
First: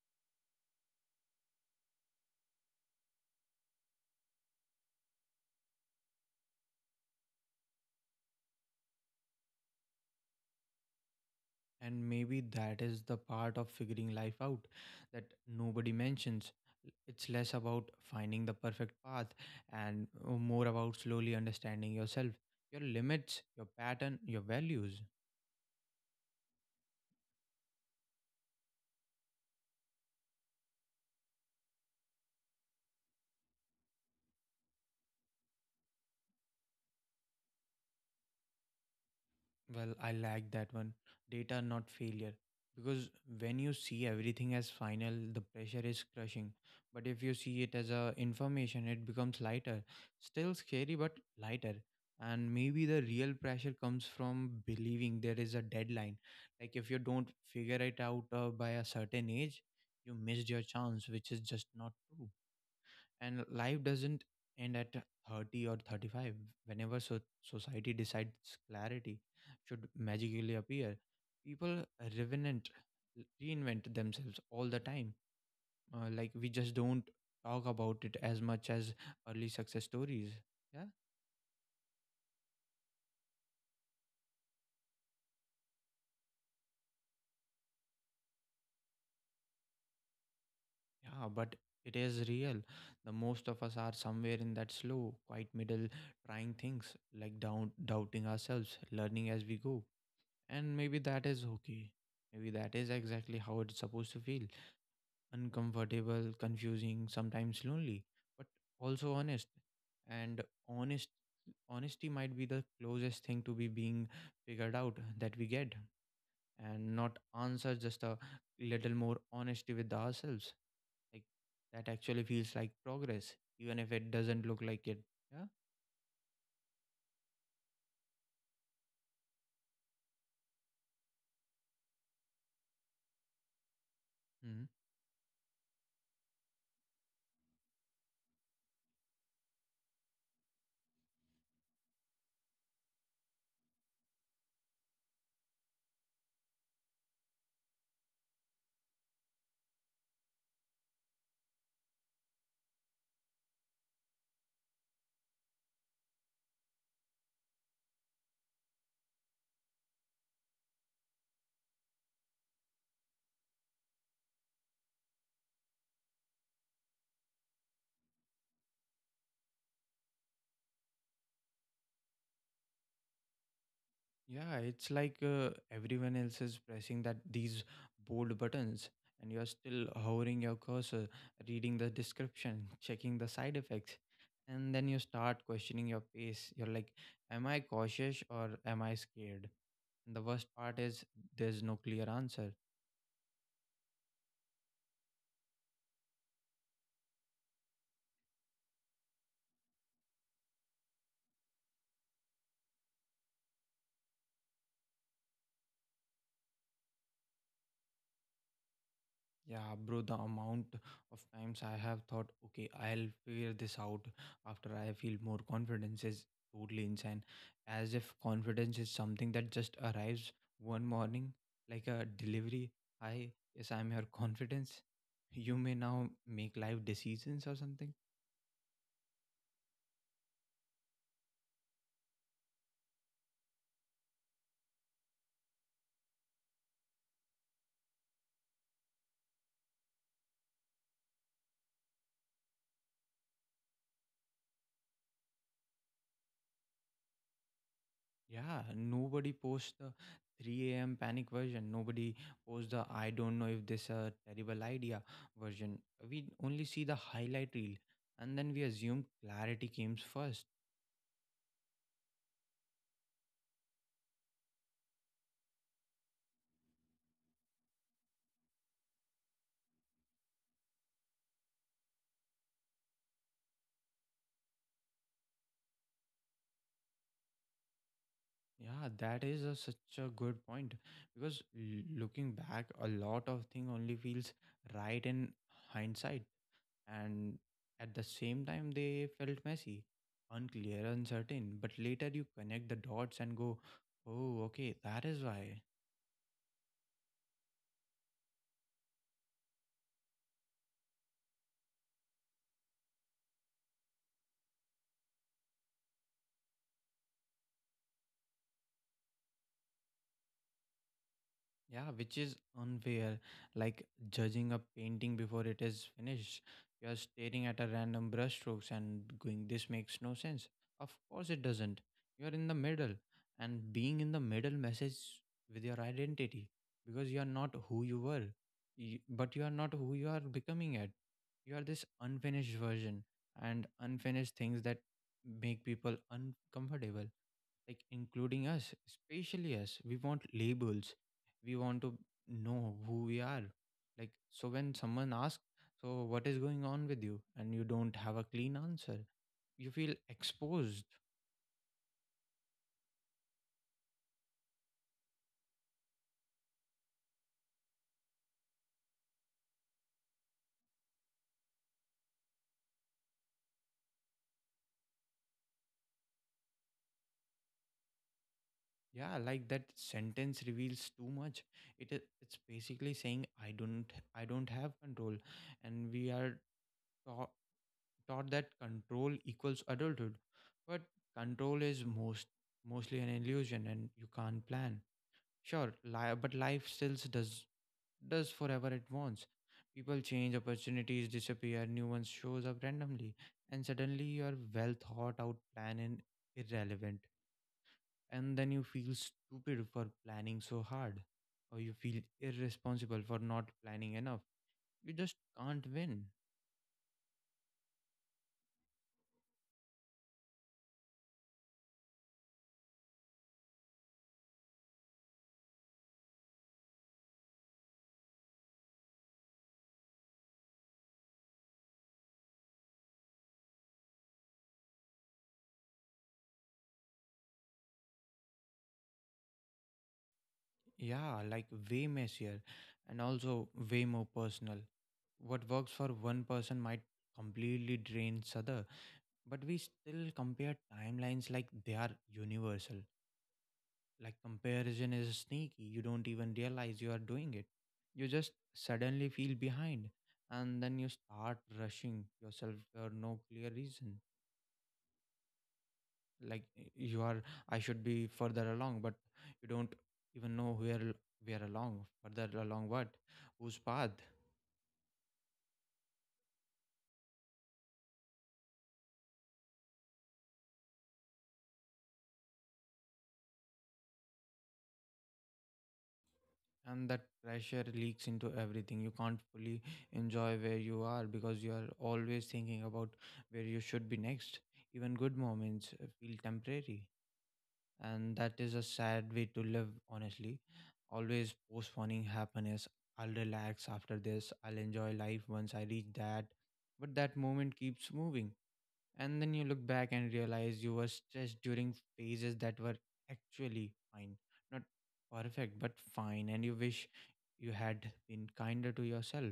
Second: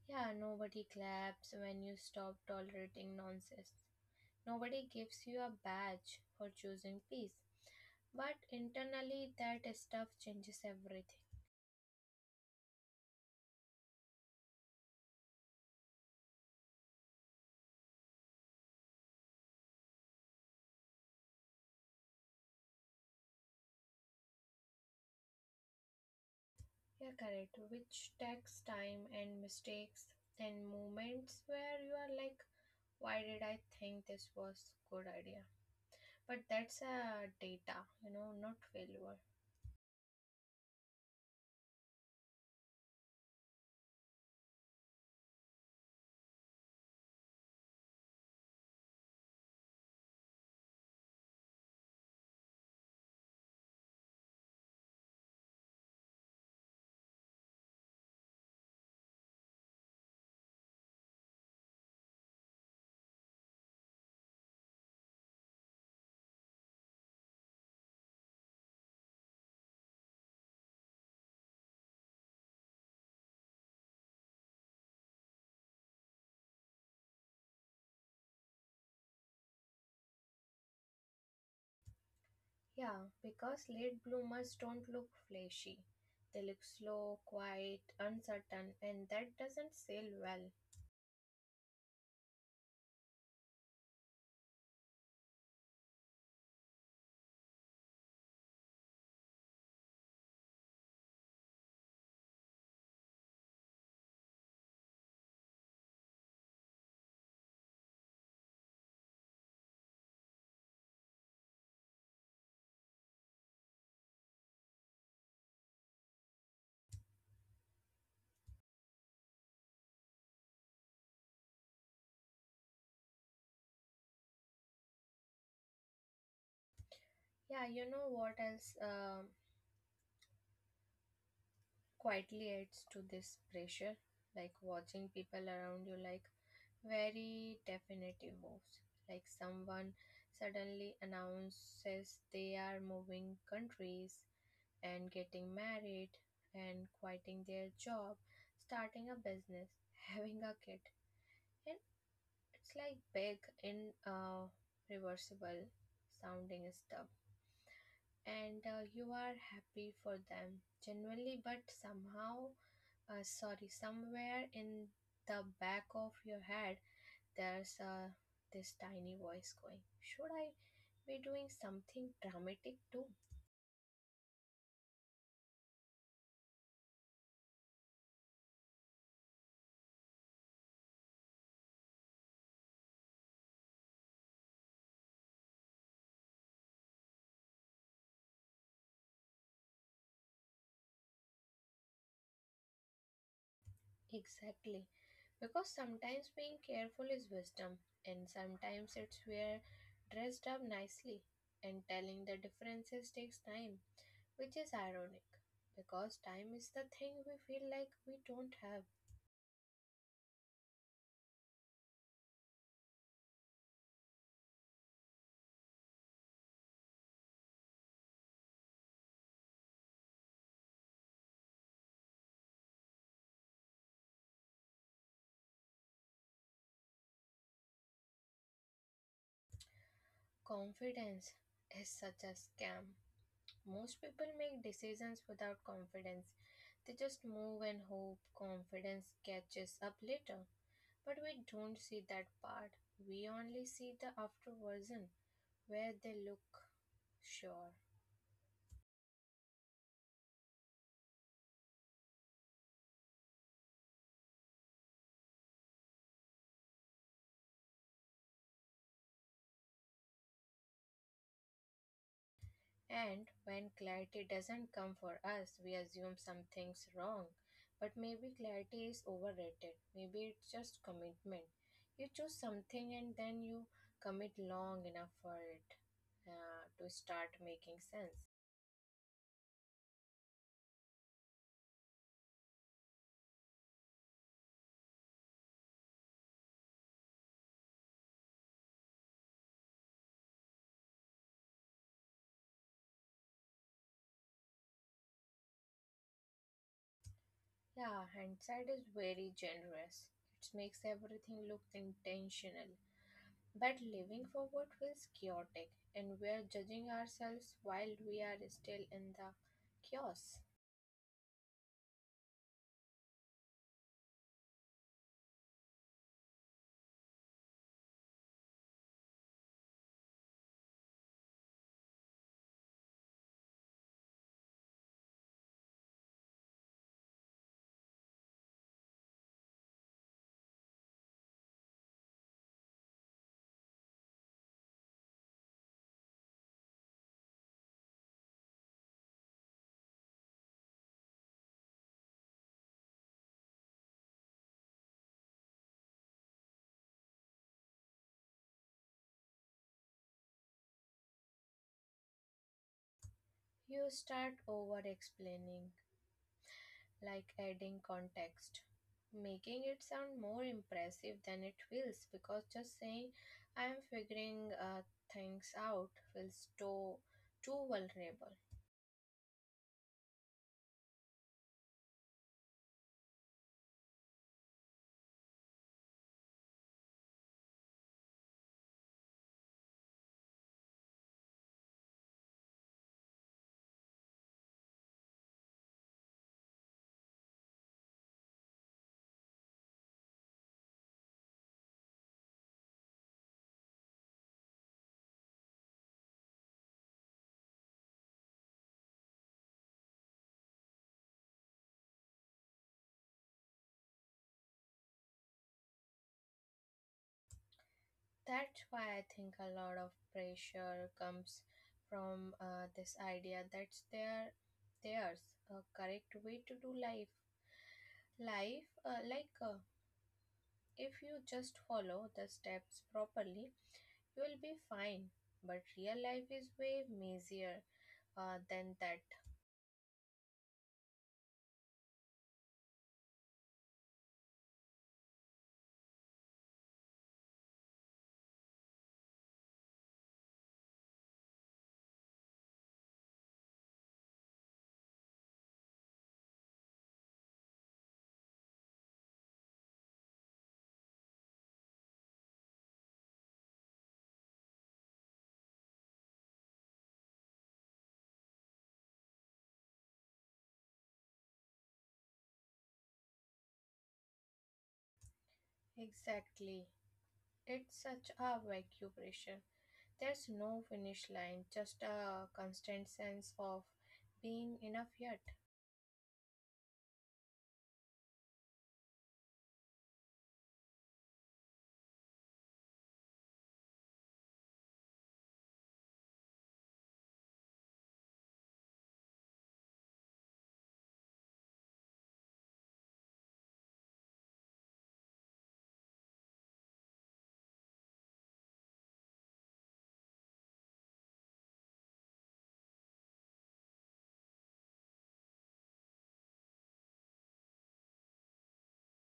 Yeah, nobody claps when you stop tolerating nonsense. Nobody gives you a badge for choosing peace. But internally, that stuff changes everything.
And maybe that is the part of figuring life out that nobody mentions. It's less about finding the perfect path and uh, more about slowly understanding yourself, your limits, your pattern, your values.
You're correct, which takes time and mistakes and moments where you are like, why did I think this was good idea? But that's a data, you know, not failure.
Well, I like that one. Data, not failure. Because when you see everything as final, the pressure is crushing. But if you see it as a information, it becomes lighter. Still scary, but lighter. And maybe the real pressure comes from believing there is a deadline. Like if you don't figure it out uh, by a certain age, you missed your chance, which is just not true. And life doesn't end at thirty or thirty-five, whenever so- society decides clarity should magically appear. People revenant reinvent themselves all the time. Uh, like, we just don't talk about it as much as early success stories. Yeah.
Yeah, because late bloomers don't look flashy. They look slow, quiet, uncertain, and that doesn't sell well.
Yeah, but it is real. The most of us are somewhere in that slow quiet middle, trying things, like down doubting ourselves, learning as we go. And maybe that is okay. Maybe that is exactly how it's supposed to feel, uncomfortable, confusing, sometimes lonely, but also honest. And honest honesty might be the closest thing to be being figured out that we get. And not answer, just a little more honesty with ourselves, like that actually feels like progress, even if it doesn't look like it. Yeah.
Yeah, you know what else um, quietly adds to this pressure? Like
Hmm.
watching people around you, like very definitive moves. Like someone suddenly announces they are moving countries and getting married and quitting their job, starting a business, having a kid. And it's like big in uh, reversible sounding stuff, and uh, you are happy for them generally, but somehow, uh, sorry, somewhere in the back of your head, there's uh, this tiny voice going, should I be doing something dramatic too?
Yeah, it's like, uh, everyone else is pressing that these bold buttons and you're still hovering your cursor, reading the description, checking the side effects, and then you start questioning your pace. You're like, am I cautious or am I scared? And the worst part is, there's no clear answer.
Exactly, because sometimes being careful is wisdom, and sometimes it's we're dressed up nicely, and telling the differences takes time. Which is ironic, because time is the thing we feel like we don't have.
Yeah, bro, the amount of times I have thought, okay, I'll figure this out after I feel more confidence, is totally insane. As if confidence is something that just arrives one morning, like a delivery. Hi, yes, I'm your confidence. You may now make life decisions or something.
Confidence is such a scam. Most people make decisions without confidence. They just move and hope confidence catches up later. But we don't see that part. We only see the after version where they look sure.
Yeah, nobody posts the three a m panic version. Nobody posts the I don't know if this a terrible idea version. We only see the highlight reel, and then we assume clarity comes first.
And when clarity doesn't come for us, we assume something's wrong. But maybe clarity is overrated. Maybe it's just commitment. You choose something and then you commit long enough for it uh, to start making sense.
Yeah, that is a, such a good point, because l- looking back, a lot of thing only feels right in hindsight, and at the same time, they felt messy, unclear, uncertain. But later, you connect the dots and go, "Oh, okay, that is why."
Yeah, hindsight is very generous. It makes everything look intentional. But living forward feels chaotic, and we are judging ourselves while we are still in the chaos.
Yeah, which is unfair. Like judging a painting before it is finished. You're staring at a random brushstrokes and going, this makes no sense. Of course it doesn't. You're in the middle. And being in the middle messes with your identity because you're not who you were, y- but you are not who you are becoming at. You are this unfinished version, and unfinished things that make people uncomfortable, like including us, especially us. We want labels. We want to know who we are. Like, so when someone asks, "So, what is going on with you?" and you don't have a clean answer, you feel exposed.
You start over explaining, like adding context, making it sound more impressive than it feels because just saying I am figuring uh, things out feels too, too vulnerable.
Yeah, like that sentence reveals too much. It is it's basically saying I don't I don't have control, and we are taught, taught that control equals adulthood, but control is most mostly an illusion, and you can't plan. Sure, li- but life still does does forever at once. People change, opportunities disappear, new ones shows up randomly, and suddenly your well thought out plan is irrelevant, and then you feel stupid for planning so hard, or you feel irresponsible for not planning enough. You just can't win.
That's why I think a lot of pressure comes from uh, this idea that there, there's a correct way to do life life uh, like uh, If you just follow the steps properly, you will be fine. But real life is way messier uh, than that.
Yeah, like way messier, and also way more personal. What works for one person might completely drain other, but we still compare timelines like they are universal. Like comparison is sneaky. You don't even realize you are doing it. You just suddenly feel behind, and then you start rushing yourself for no clear reason. Like y- you are, I should be further along, but you don't even know where l- we along, further along what, whose path.
Exactly. It's such a vacuum pressure. There's no finish line, just a constant sense of being enough yet.
And that pressure leaks into everything. You can't fully enjoy where you are because you are always thinking about where you should be next. Even good moments uh, feel temporary, and that is a sad way to live, honestly. Always postponing happiness. I'll relax after this, I'll enjoy life once I reach that, but that moment keeps moving. And then you look back and realize you were stressed during phases that were actually fine. Not perfect, but fine. And you wish you had been kinder to yourself.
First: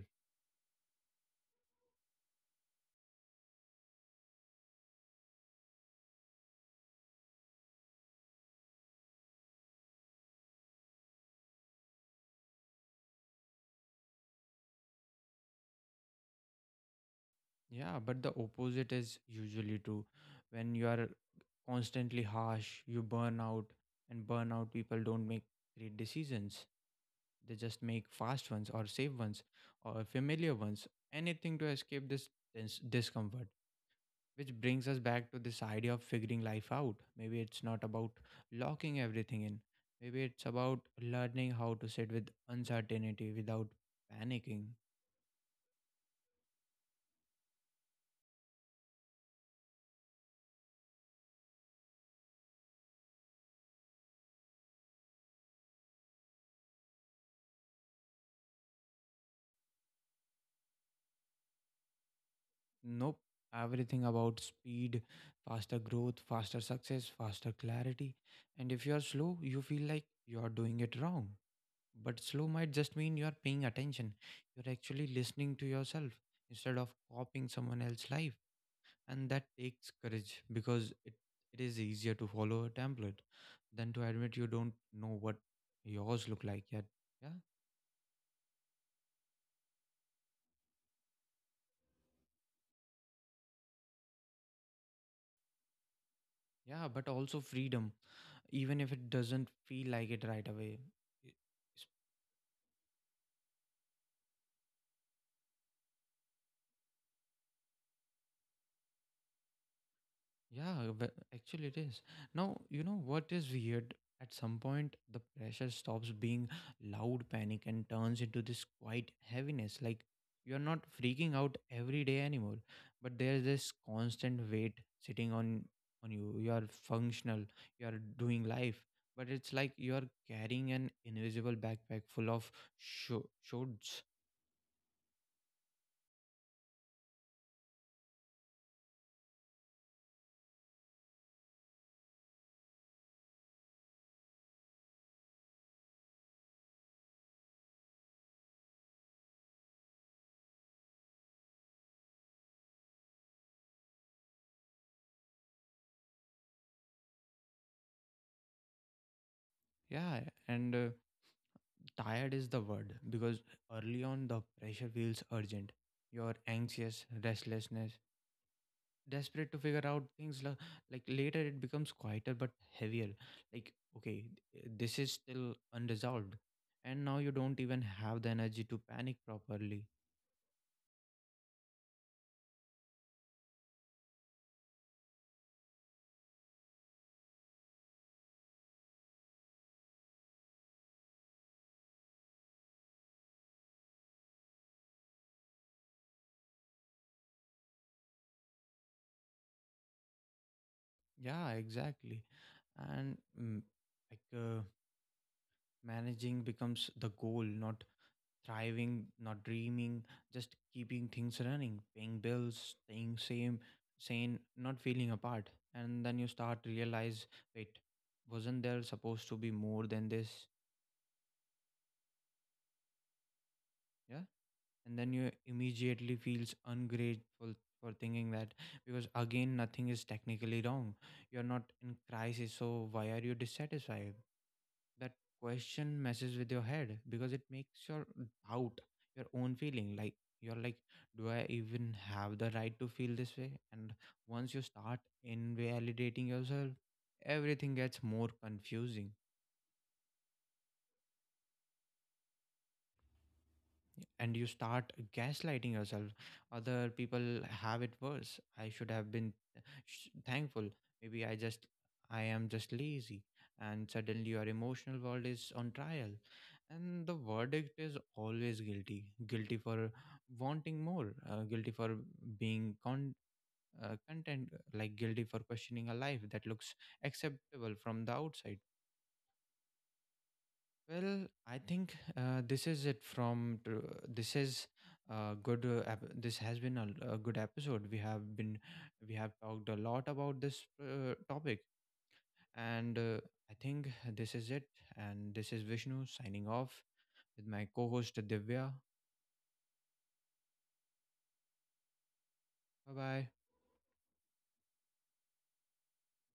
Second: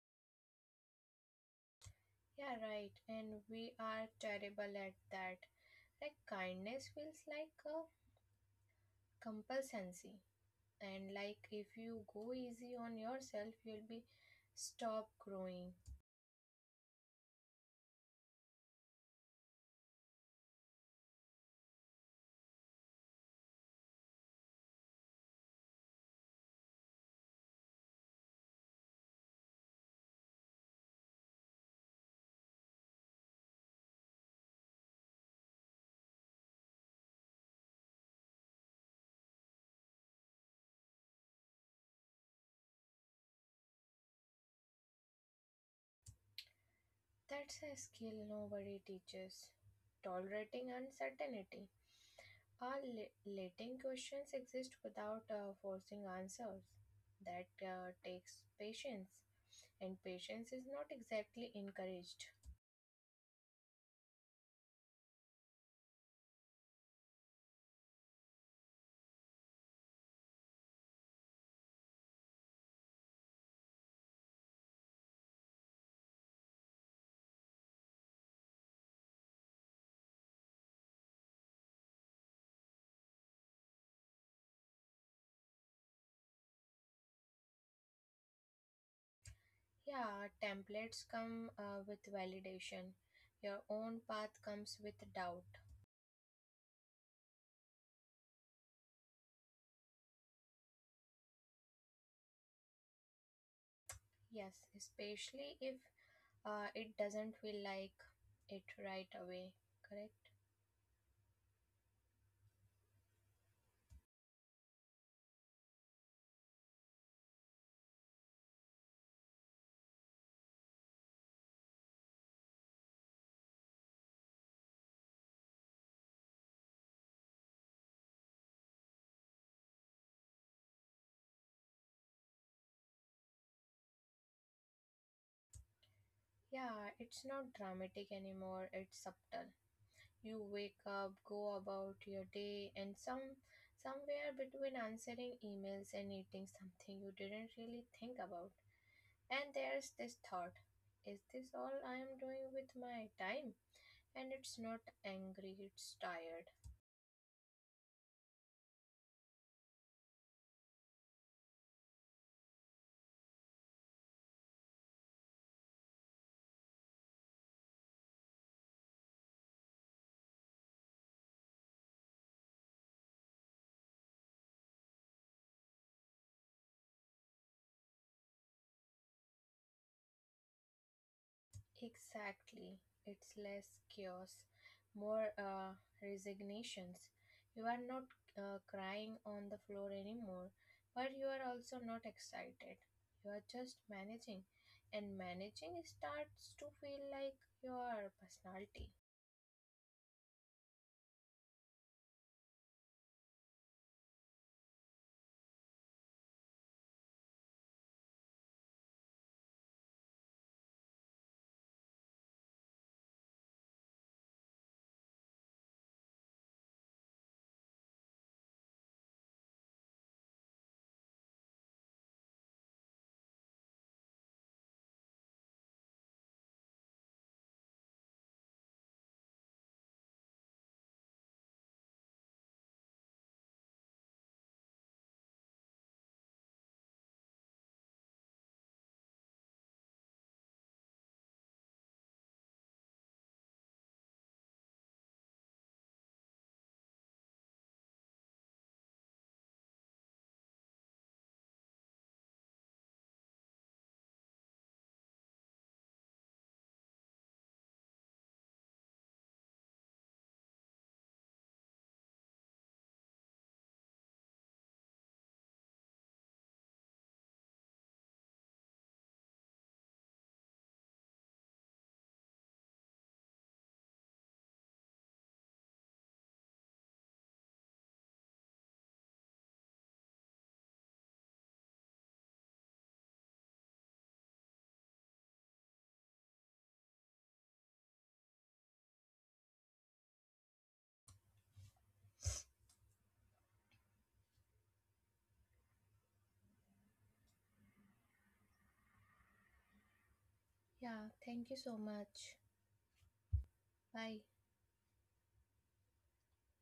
Yeah, right. And we are terrible at that. Like kindness feels like a compulsancy. And like if you go easy on yourself, you'll be stop growing.
Yeah, but the opposite is usually true. When you are constantly harsh, you burn out. And burn out people don't make great decisions. They just make fast ones or safe ones or familiar ones. Anything to escape this dis- discomfort. Which brings us back to this idea of figuring life out. Maybe it's not about locking everything in. Maybe it's about learning how to sit with uncertainty without panicking.
That's a skill nobody teaches. Tolerating uncertainty or le- letting questions exist without uh, forcing answers. That uh, takes patience, and patience is not exactly encouraged.
Nope. Everything about speed, faster growth, faster success, faster clarity. And if you're slow, you feel like you're doing it wrong. But slow might just mean you're paying attention. You're actually listening to yourself instead of copying someone else's life. And that takes courage because it, it is easier to follow a template than to admit you don't know what yours look like yet. Yeah.
Yeah, templates come uh, with validation, your own path comes with doubt.
Yeah, but also freedom, even if it doesn't feel like it right away. e,
Yes, especially if uh, it doesn't feel like it right away, correct?
Yeah, but actually it is. Now, you know what is weird? At some point, the pressure stops being loud panic and turns into this quiet heaviness. Like you're not freaking out every day anymore, but there's this constant weight sitting on on you. You're functional, you're doing life, but it's like you're carrying an invisible backpack full of sho shoulds.
Yeah, it's not dramatic anymore, it's subtle. You wake up, go about your day, and some somewhere between answering emails and eating something you didn't really think about. And there's this thought, is this all I am doing with my time? And it's not angry, it's tired.
Yeah, and uh, tired is the word because early on the pressure feels urgent. You're anxious, restlessness, desperate to figure out things. la- Like later, it becomes quieter but heavier. Like, okay, th- this is still unresolved. And now you don't even have the energy to panic properly.
Exactly. It's less chaos, more uh, resignations. You are not uh, crying on the floor anymore, but you are also not excited. You are just managing, and managing starts to feel like your personality.
Yeah, exactly. And mm, like uh, Managing becomes the goal, not thriving, not dreaming, just keeping things running, paying bills, staying same, sane, not feeling apart. And then you start realize, wait, wasn't there supposed to be more than this? Yeah. And then you immediately feels ungrateful for thinking that, because again, nothing is technically wrong. You're not in crisis, so why are you dissatisfied? That question messes with your head because it makes your doubt your own feeling. Like you're like, do I even have the right to feel this way? And once you start invalidating yourself, everything gets more confusing, and you start gaslighting yourself. Other people have it worse, I should have been sh- thankful, maybe I just I am just lazy. And suddenly your emotional world is on trial, and the verdict is always guilty. Guilty for wanting more, uh, guilty for being con- uh, content, like guilty for questioning a life that looks acceptable from the outside. Well, I think uh, this is it from tr- this is uh, good. Uh, ep- this has been a, a good episode. We have been we have talked a lot about this uh, topic, and uh, I think this is it. And this is Vishnu signing off with my co-host Divya.
Yeah, thank you so much.
Bye bye.
Bye.